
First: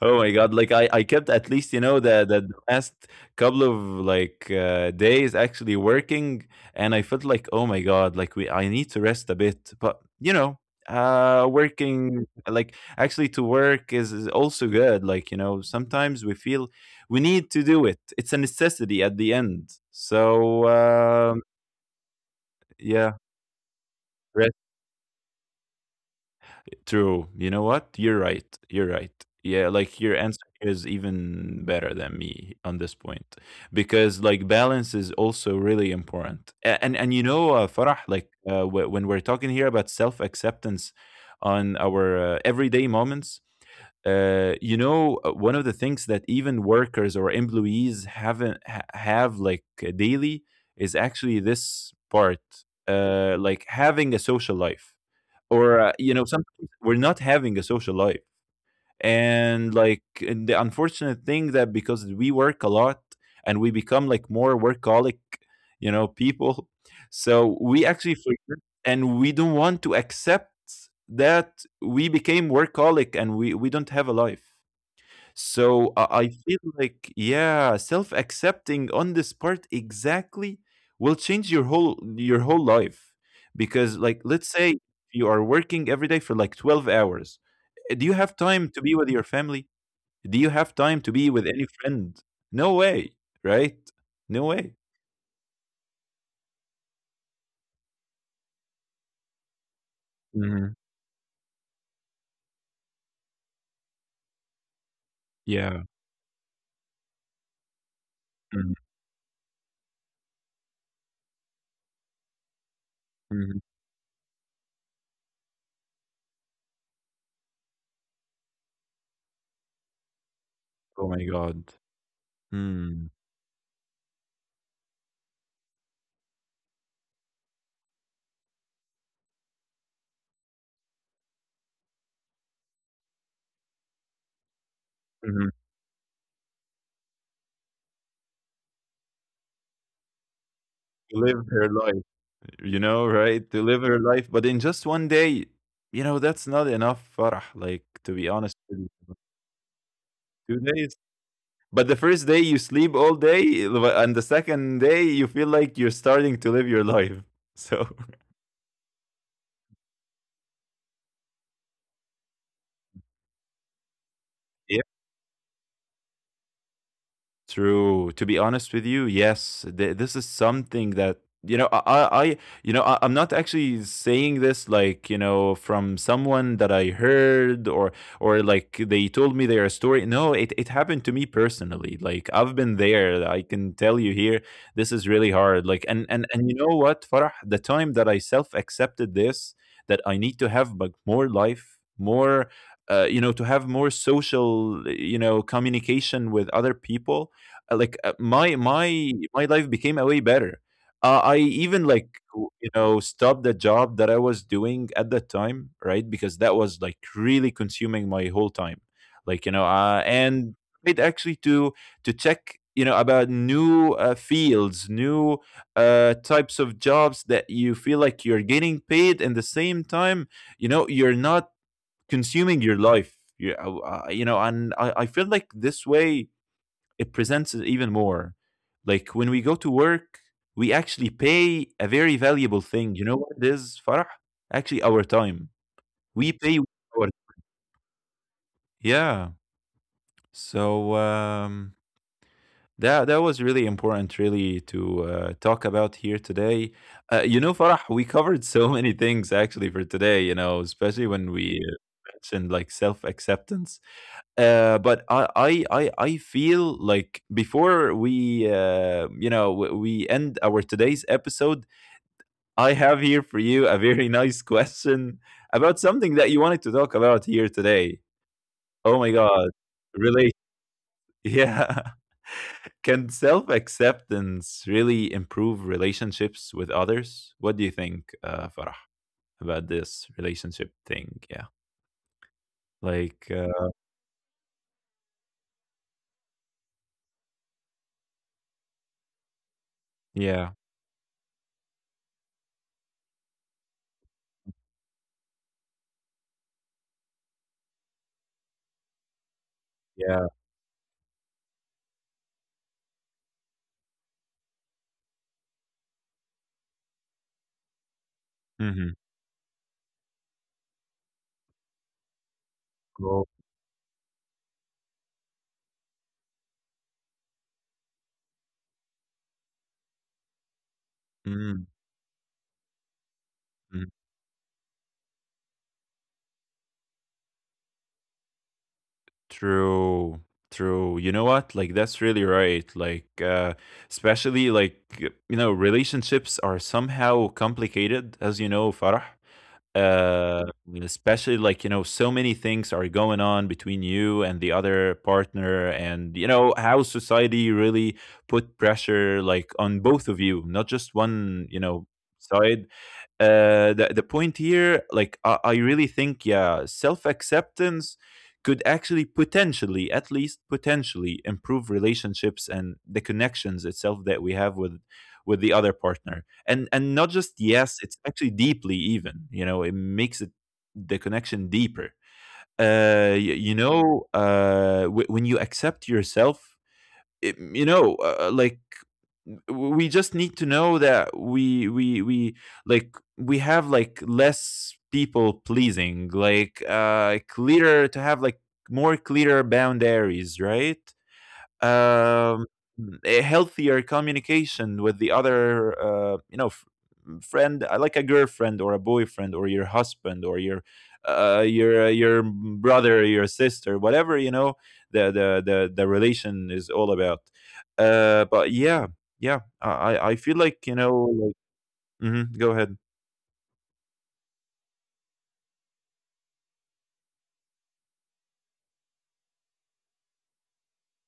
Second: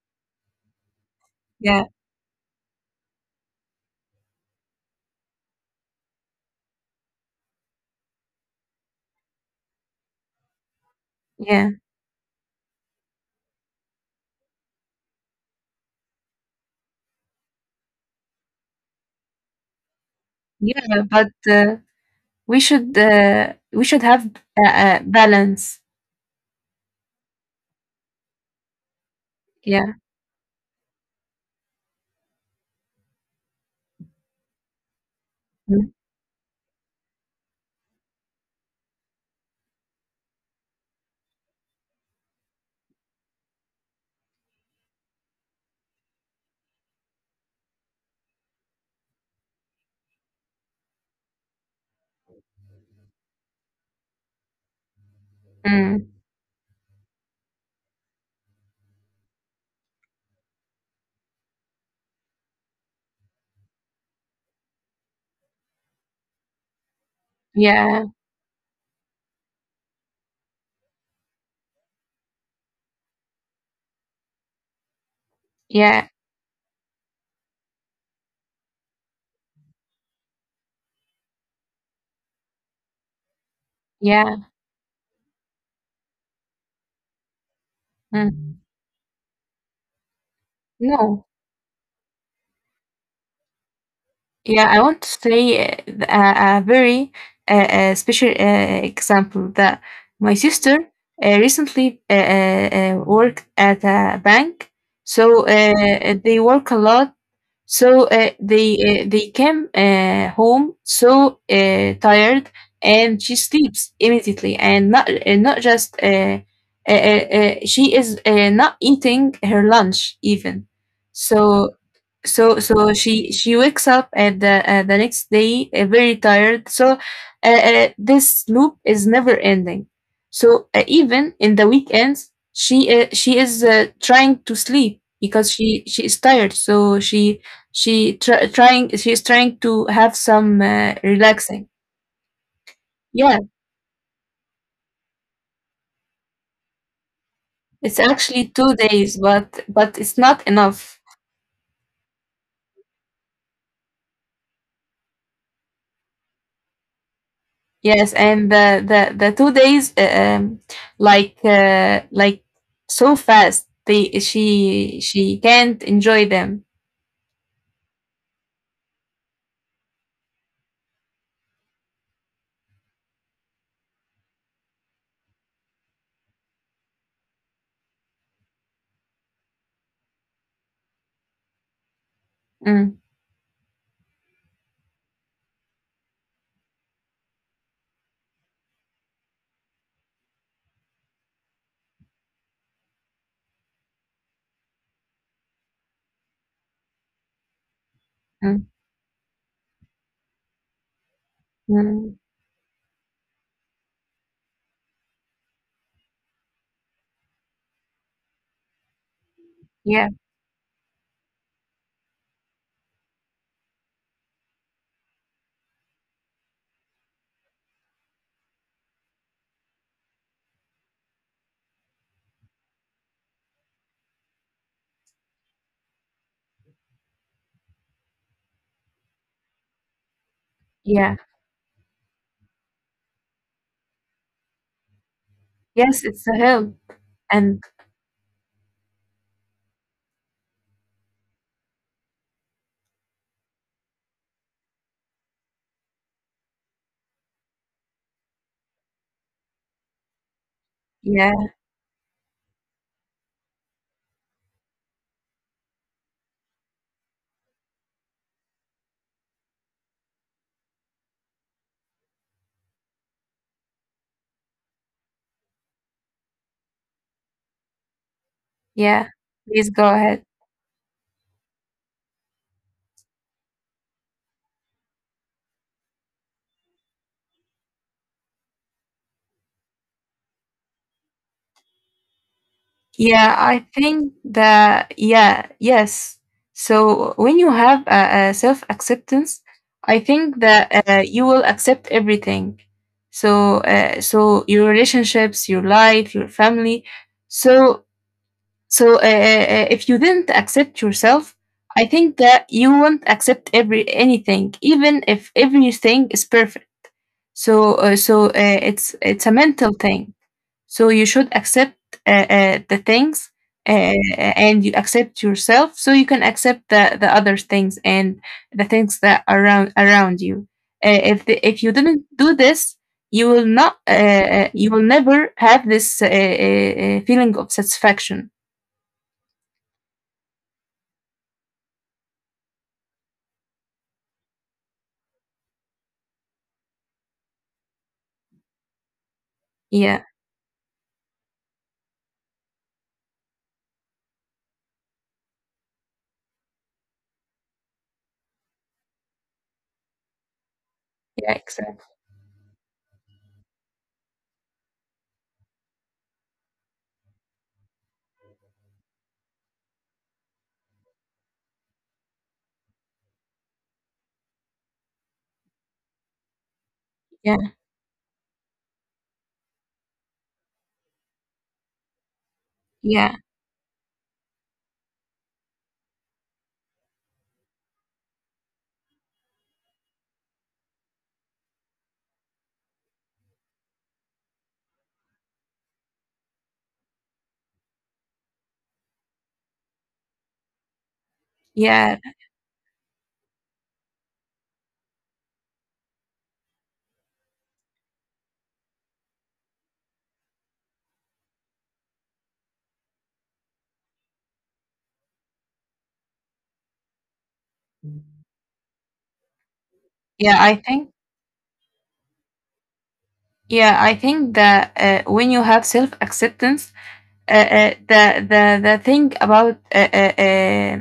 Speaker 1: Oh my god, like, I kept at least,
Speaker 2: Yeah,
Speaker 1: the last couple of, like, days actually working, and I felt like, "Oh my god, like, we I need to rest a bit." But,
Speaker 2: yeah,
Speaker 1: working, like, actually to work is also good. Like, sometimes we feel we need to do it. It's a necessity at the end. So,
Speaker 2: yeah. But uh, we should
Speaker 1: yeah.
Speaker 2: uh, we should have balance.
Speaker 1: True. You know what? You're right. You're right. Yeah,
Speaker 2: Yeah.
Speaker 1: like, your answer is even better than me on this point, because, like, balance is also really
Speaker 2: Mm.
Speaker 1: important. And Farah, like, when we're talking here about self acceptance on our, everyday moments, one of the things that even workers or employees haven't ha- have, like, daily, is actually this part, like, having a social life, or,
Speaker 2: Mm.
Speaker 1: sometimes we're not having a social life. And, like, and the unfortunate thing, that because we work a lot, and we become like more workaholic, people, so we
Speaker 2: Yeah.
Speaker 1: actually forget, and we don't want to accept that we became workaholic and we don't have a life. So I
Speaker 2: Yeah.
Speaker 1: I feel like, yeah, self accepting on this part exactly will change your whole life. Because, like, let's
Speaker 2: Yeah.
Speaker 1: say you are working every day for like 12 hours. Do you have
Speaker 2: Mm.
Speaker 1: time to be with your family? Do you have time to
Speaker 2: No.
Speaker 1: be with any friend? No way, right? No
Speaker 2: Yeah,
Speaker 1: way.
Speaker 2: I want to say a very special example that my
Speaker 1: Hmm.
Speaker 2: sister recently worked at a bank. So
Speaker 1: Yeah.
Speaker 2: they work a lot. So
Speaker 1: Hmm.
Speaker 2: they came home so tired, and she sleeps immediately, and not just, she is not eating her lunch even.
Speaker 1: Oh my God.
Speaker 2: So so
Speaker 1: Mm-hmm.
Speaker 2: she wakes up and the next day very tired, so this loop is never ending. So even in the weekends she is trying to sleep because she is tired, so she is trying to have some
Speaker 1: Live her
Speaker 2: relaxing.
Speaker 1: life. You know,
Speaker 2: Yeah,
Speaker 1: right? To live her life. But in just one day, that's not enough, Farah, like,
Speaker 2: it's
Speaker 1: to be
Speaker 2: actually
Speaker 1: honest with
Speaker 2: 2
Speaker 1: you.
Speaker 2: days, but it's not
Speaker 1: 2 days.
Speaker 2: enough.
Speaker 1: But the first day you sleep all day, and the second day you feel like you're starting to live your life. So,
Speaker 2: Yes, and the 2 days, like so fast. They
Speaker 1: yeah.
Speaker 2: she can't enjoy them.
Speaker 1: True. To be honest with you, yes, this is something that you know. I'm not actually saying this like, from someone that I heard, or like they told me their story. No, it happened to me personally. Like, I've been
Speaker 2: Mm,
Speaker 1: there. I can tell you here, this is really hard. Like, and you know what, Farah, the time that I self accepted this, that I need to have but more life, more, to have more social, communication with other people, like, my
Speaker 2: mm,
Speaker 1: my my life became a way better. I even like
Speaker 2: mm.
Speaker 1: stopped the job that I was doing at that time, right? Because that was like really consuming my whole time.
Speaker 2: Yeah,
Speaker 1: And it actually to check you know about new fields, new types of jobs that you feel like you're getting paid, and the same time, you know, you're not consuming your life. You, you know, and I feel like this way it presents it even more. Like when we go to work, we actually
Speaker 2: yeah.
Speaker 1: pay a very valuable thing. You know what it is, Farah? Actually, our time.
Speaker 2: Yes, it's
Speaker 1: We
Speaker 2: a
Speaker 1: pay
Speaker 2: help.
Speaker 1: our
Speaker 2: And
Speaker 1: yeah. So that was really important, really, to talk about here today. You know, Farah, we covered so many things actually for today. You know, especially when
Speaker 2: yeah,
Speaker 1: we mentioned like self acceptance. But I feel like before we you know we end our today's episode, I have here for you a very nice question about something that you wanted to talk about here today. Oh my
Speaker 2: yeah.
Speaker 1: God,
Speaker 2: Please go ahead.
Speaker 1: really? Yeah. Can self acceptance really improve relationships with others? What do you think, Farah, about this relationship thing? Yeah, like
Speaker 2: Yeah,
Speaker 1: uh,
Speaker 2: I think that, yeah, yes. So when you have a self acceptance, I think
Speaker 1: yeah,
Speaker 2: that you will accept everything. So, so your relationships, your life, your family. So, so, if you
Speaker 1: yeah.
Speaker 2: didn't accept yourself, I think that you won't accept every anything, even if everything is perfect. So, so
Speaker 1: Mm-hmm.
Speaker 2: it's a mental thing, so you should accept the
Speaker 1: Cool.
Speaker 2: things, and you accept yourself so you can accept the other things and the things that are around you.
Speaker 1: Mm-hmm.
Speaker 2: If you didn't do this, you will not, you will never have this feeling of satisfaction.
Speaker 1: True, true. You know what? Like that's really right. Especially like you know, relationships are somehow complicated, as you know, Farah.
Speaker 2: Yeah,
Speaker 1: Uh especially like, you know, so many things are going on between you and the other partner and you know how society really put pressure like on both of you, not just
Speaker 2: yeah,
Speaker 1: one, you know,
Speaker 2: exactly.
Speaker 1: side the point here like I really think yeah self-acceptance could actually potentially, at least potentially, improve relationships and the connections itself that we have with the other partner. And not just
Speaker 2: Yeah,
Speaker 1: yes, it's actually deeply even. You know, it makes it the connection deeper.
Speaker 2: yeah,
Speaker 1: You know, when you accept yourself, it, you know, like we just need to know that we like we have like less people pleasing like clearer to have like more clearer boundaries right
Speaker 2: yeah,
Speaker 1: um, a healthier communication with the other, you know, friend, like a girlfriend or a boyfriend or your husband or your your brother, your sister, whatever you know, the relation is all about. But yeah, yeah, I feel
Speaker 2: yeah.
Speaker 1: like
Speaker 2: I
Speaker 1: you know,
Speaker 2: think,
Speaker 1: like, mhm, go ahead.
Speaker 2: yeah, I think that when you have self acceptance, uh, uh, the the thing about uh, uh, uh,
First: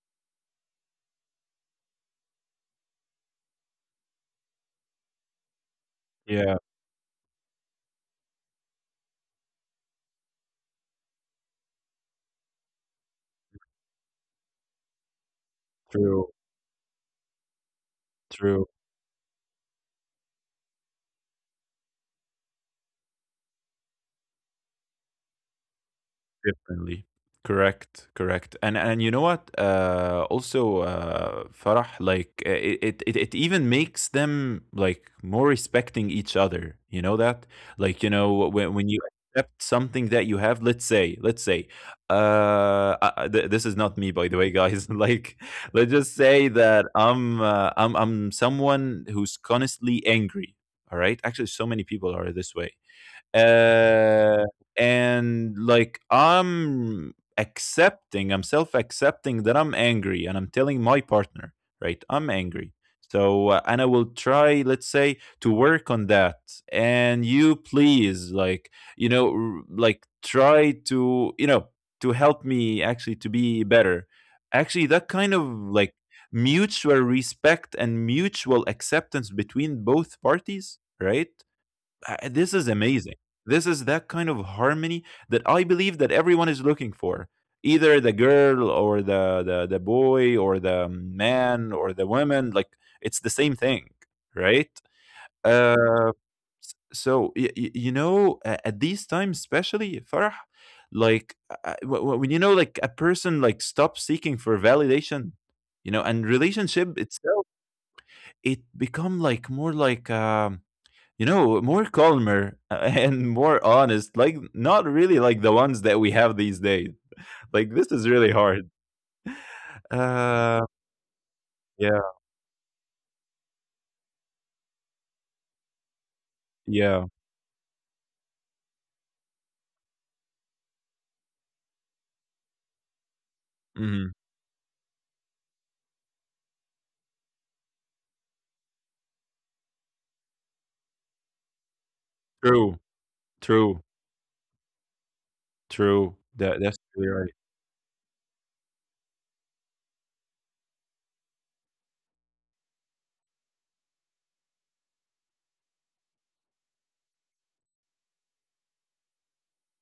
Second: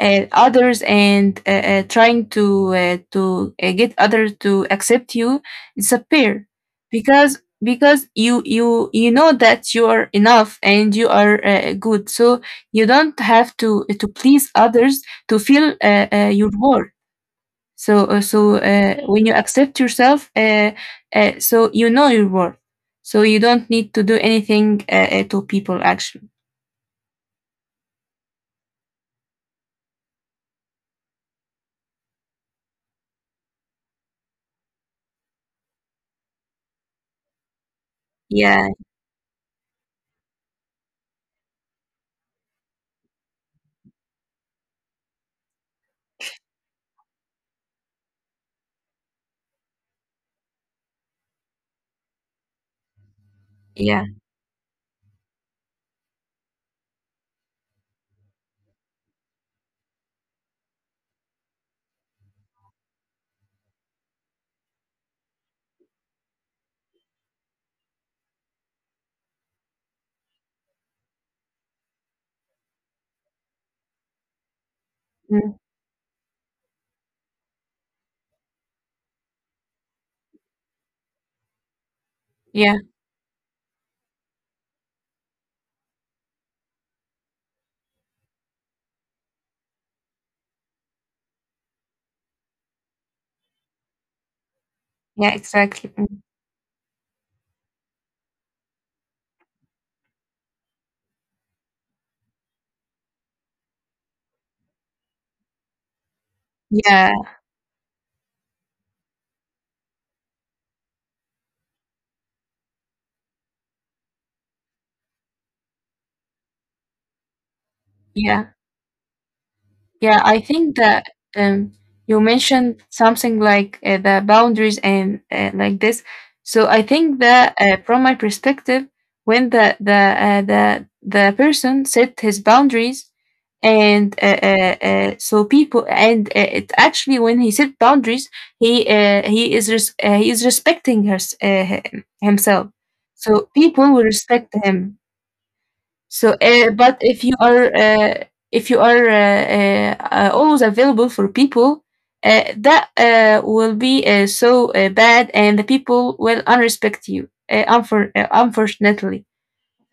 Speaker 2: uh, others and trying to get others to accept you is a pair.
Speaker 1: Yeah,
Speaker 2: Because you know that you are enough and you are good, so you don't have to please others to feel
Speaker 1: true,
Speaker 2: your worth. so uh, so
Speaker 1: true.
Speaker 2: uh, when you accept yourself, so you know your worth, so you don't need to do anything to people actually.
Speaker 1: Differently. Correct, correct. And you know what? Also, Farah, it even makes them like more respecting each other. You know that? Like you know
Speaker 2: Yeah,
Speaker 1: when you accept something that you have. Let's say, uh, this is not me, by the way, guys. like, let's just say that I'm someone who's constantly angry. All right. Actually, so many people are this way.
Speaker 2: yeah,
Speaker 1: Uh, and like I'm accepting, I'm self accepting that I'm angry and I'm telling my partner, right? I'm angry. So, and I will try, let's say, to work on that. And you please, like, you know, like try to, you know, to help me actually to be better. Actually, that kind of
Speaker 2: mm,
Speaker 1: like mutual respect and mutual acceptance between both parties, right? This is
Speaker 2: yeah,
Speaker 1: amazing. This is that kind of harmony that I believe that everyone is looking for. Either the girl or the boy or the man or the woman, like it's the same thing, right?
Speaker 2: yeah, exactly. Mm.
Speaker 1: Uh, so you know, at these times, especially Farah, when you know, like a person like stops seeking for validation, you know, and relationship
Speaker 2: Yeah,
Speaker 1: itself, it become like more like you know, more calmer and more honest, like not really like the ones that we have these days. Like this is really
Speaker 2: yeah,
Speaker 1: hard.
Speaker 2: yeah. I think
Speaker 1: Uh,
Speaker 2: that um,
Speaker 1: yeah,
Speaker 2: you mentioned something like the boundaries and like this. So I think
Speaker 1: yeah.
Speaker 2: that from my perspective, when the person set his boundaries, and
Speaker 1: Hmm.
Speaker 2: so people and it actually when he set boundaries, he he is respecting her, himself.
Speaker 1: True,
Speaker 2: So people
Speaker 1: true,
Speaker 2: will respect him.
Speaker 1: true.
Speaker 2: So,
Speaker 1: That that's
Speaker 2: but
Speaker 1: really right.
Speaker 2: if you are always available for people, that will be so bad, and the people will unrespect you. Unfortunately,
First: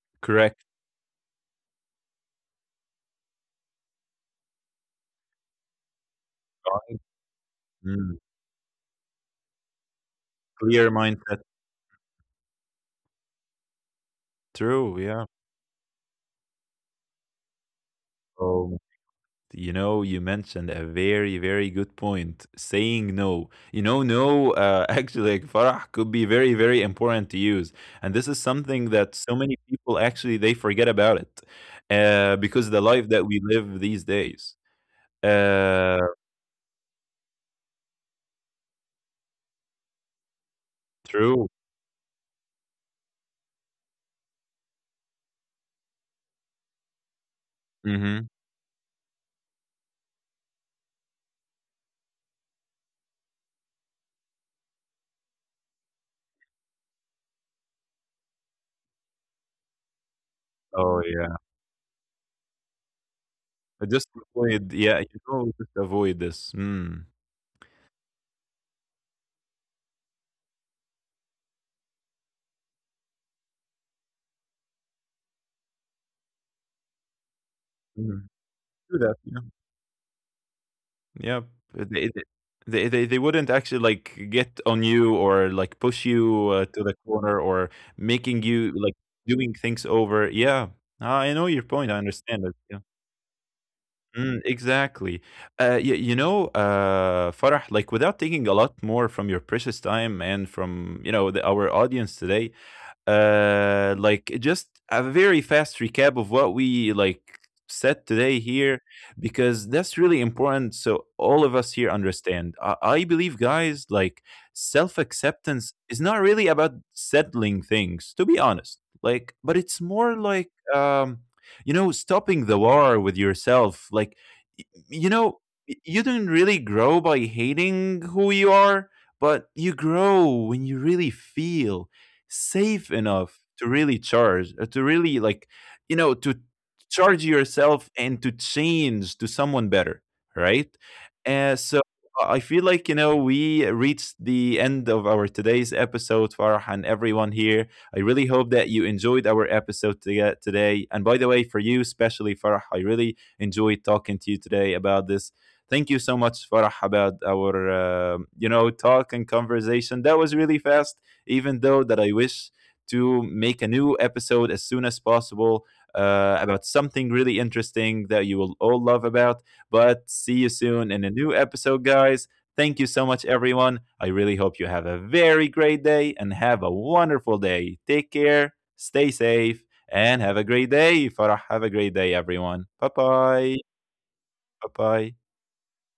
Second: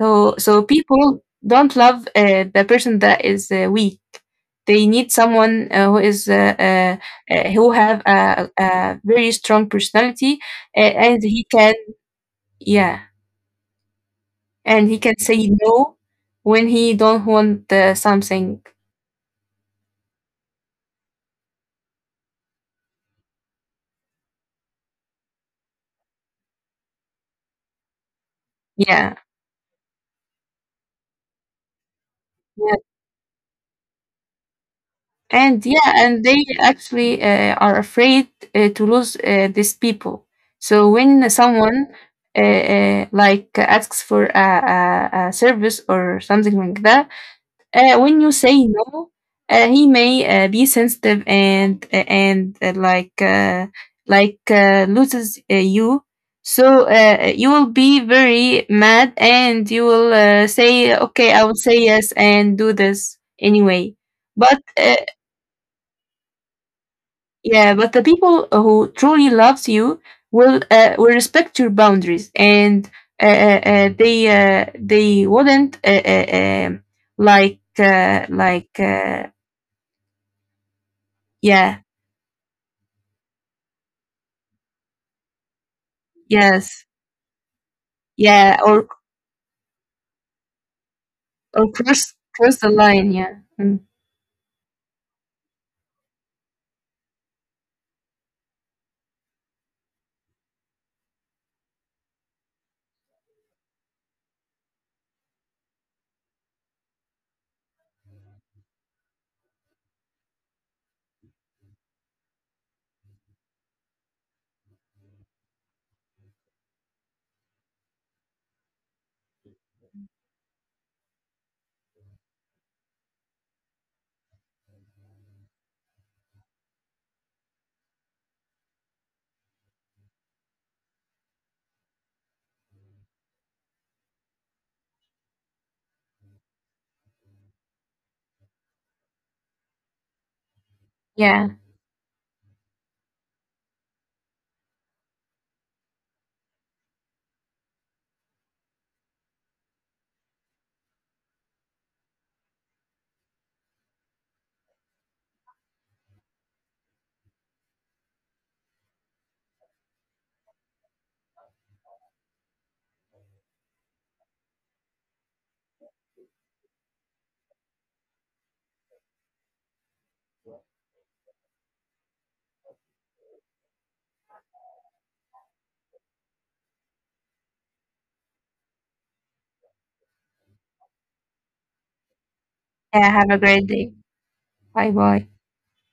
Speaker 2: so
Speaker 1: Correct.
Speaker 2: so people don't love the person that is weak. They need someone who is
Speaker 1: Right.
Speaker 2: who have
Speaker 1: Mm.
Speaker 2: a very strong personality,
Speaker 1: Clear
Speaker 2: and
Speaker 1: mindset.
Speaker 2: he can. Yeah, and he
Speaker 1: True.
Speaker 2: can
Speaker 1: Yeah.
Speaker 2: say no when he don't want the something.
Speaker 1: Oh, you know, you mentioned a very, very good point. Saying no. You know, no, actually, like Farah could be very, very important to use. And this is something
Speaker 2: Yeah,
Speaker 1: that so many people actually they forget about it because
Speaker 2: yeah,
Speaker 1: the life that we live these days.
Speaker 2: and yeah,
Speaker 1: Uh,
Speaker 2: and they actually are afraid to lose these people. So when
Speaker 1: true.
Speaker 2: someone like asks for a service or something like that, when you
Speaker 1: Hmm.
Speaker 2: say no, he may be sensitive and loses you. So you will be very mad, and you will say,
Speaker 1: Oh,
Speaker 2: "Okay,
Speaker 1: yeah.
Speaker 2: I will say yes and do this anyway."
Speaker 1: Just
Speaker 2: But
Speaker 1: avoid, yeah, you know, just avoid this. Mm.
Speaker 2: Yeah, but the people who truly loves you will respect your boundaries, and they wouldn't, like uh,
Speaker 1: Mhm.
Speaker 2: like.
Speaker 1: Do that. Yeah. Yeah,
Speaker 2: Yeah.
Speaker 1: They they they wouldn't actually, like, get on you or, like, push you,
Speaker 2: Yes.
Speaker 1: to the corner or making
Speaker 2: Yeah.
Speaker 1: you,
Speaker 2: Or
Speaker 1: like, doing things over. Yeah. I know your
Speaker 2: or
Speaker 1: point, I
Speaker 2: cross
Speaker 1: understand it,
Speaker 2: cross the
Speaker 1: yeah.
Speaker 2: line. Yeah. Mm.
Speaker 1: Mm, exactly. You you know, Farah, like, without taking a lot more from your precious time and from, you know, the our audience today, like just a very fast recap of what we like said today here because that's really important so all of us here understand I believe guys like self-acceptance is not really about settling things to be honest like but it's more like you know stopping the war with yourself like you know you don't really grow by hating who you are but you grow when you really feel safe enough to really charge, to really like, you know, to charge yourself and to change to someone better, right?
Speaker 2: Yeah.
Speaker 1: And so I feel like, you know, we reached the end of our today's episode, Farah and everyone here. I really hope that you enjoyed our episode to- today. And by the way, for you, especially Farah, I really enjoyed talking to you today about this. Thank you so much, Farah, about our, you know, talk and conversation. That was really fast even though that I wish to make a new episode as soon as possible about something really interesting that you will all love about. But see you soon in a new episode, guys. Thank you so much, everyone. I really hope you have a very great day and have a wonderful day. Take care, stay safe, and have a great day. Farah, have a great day, everyone. Bye
Speaker 2: Yeah. Have a great
Speaker 1: bye.
Speaker 2: day.
Speaker 1: Bye
Speaker 2: Bye bye.
Speaker 1: bye.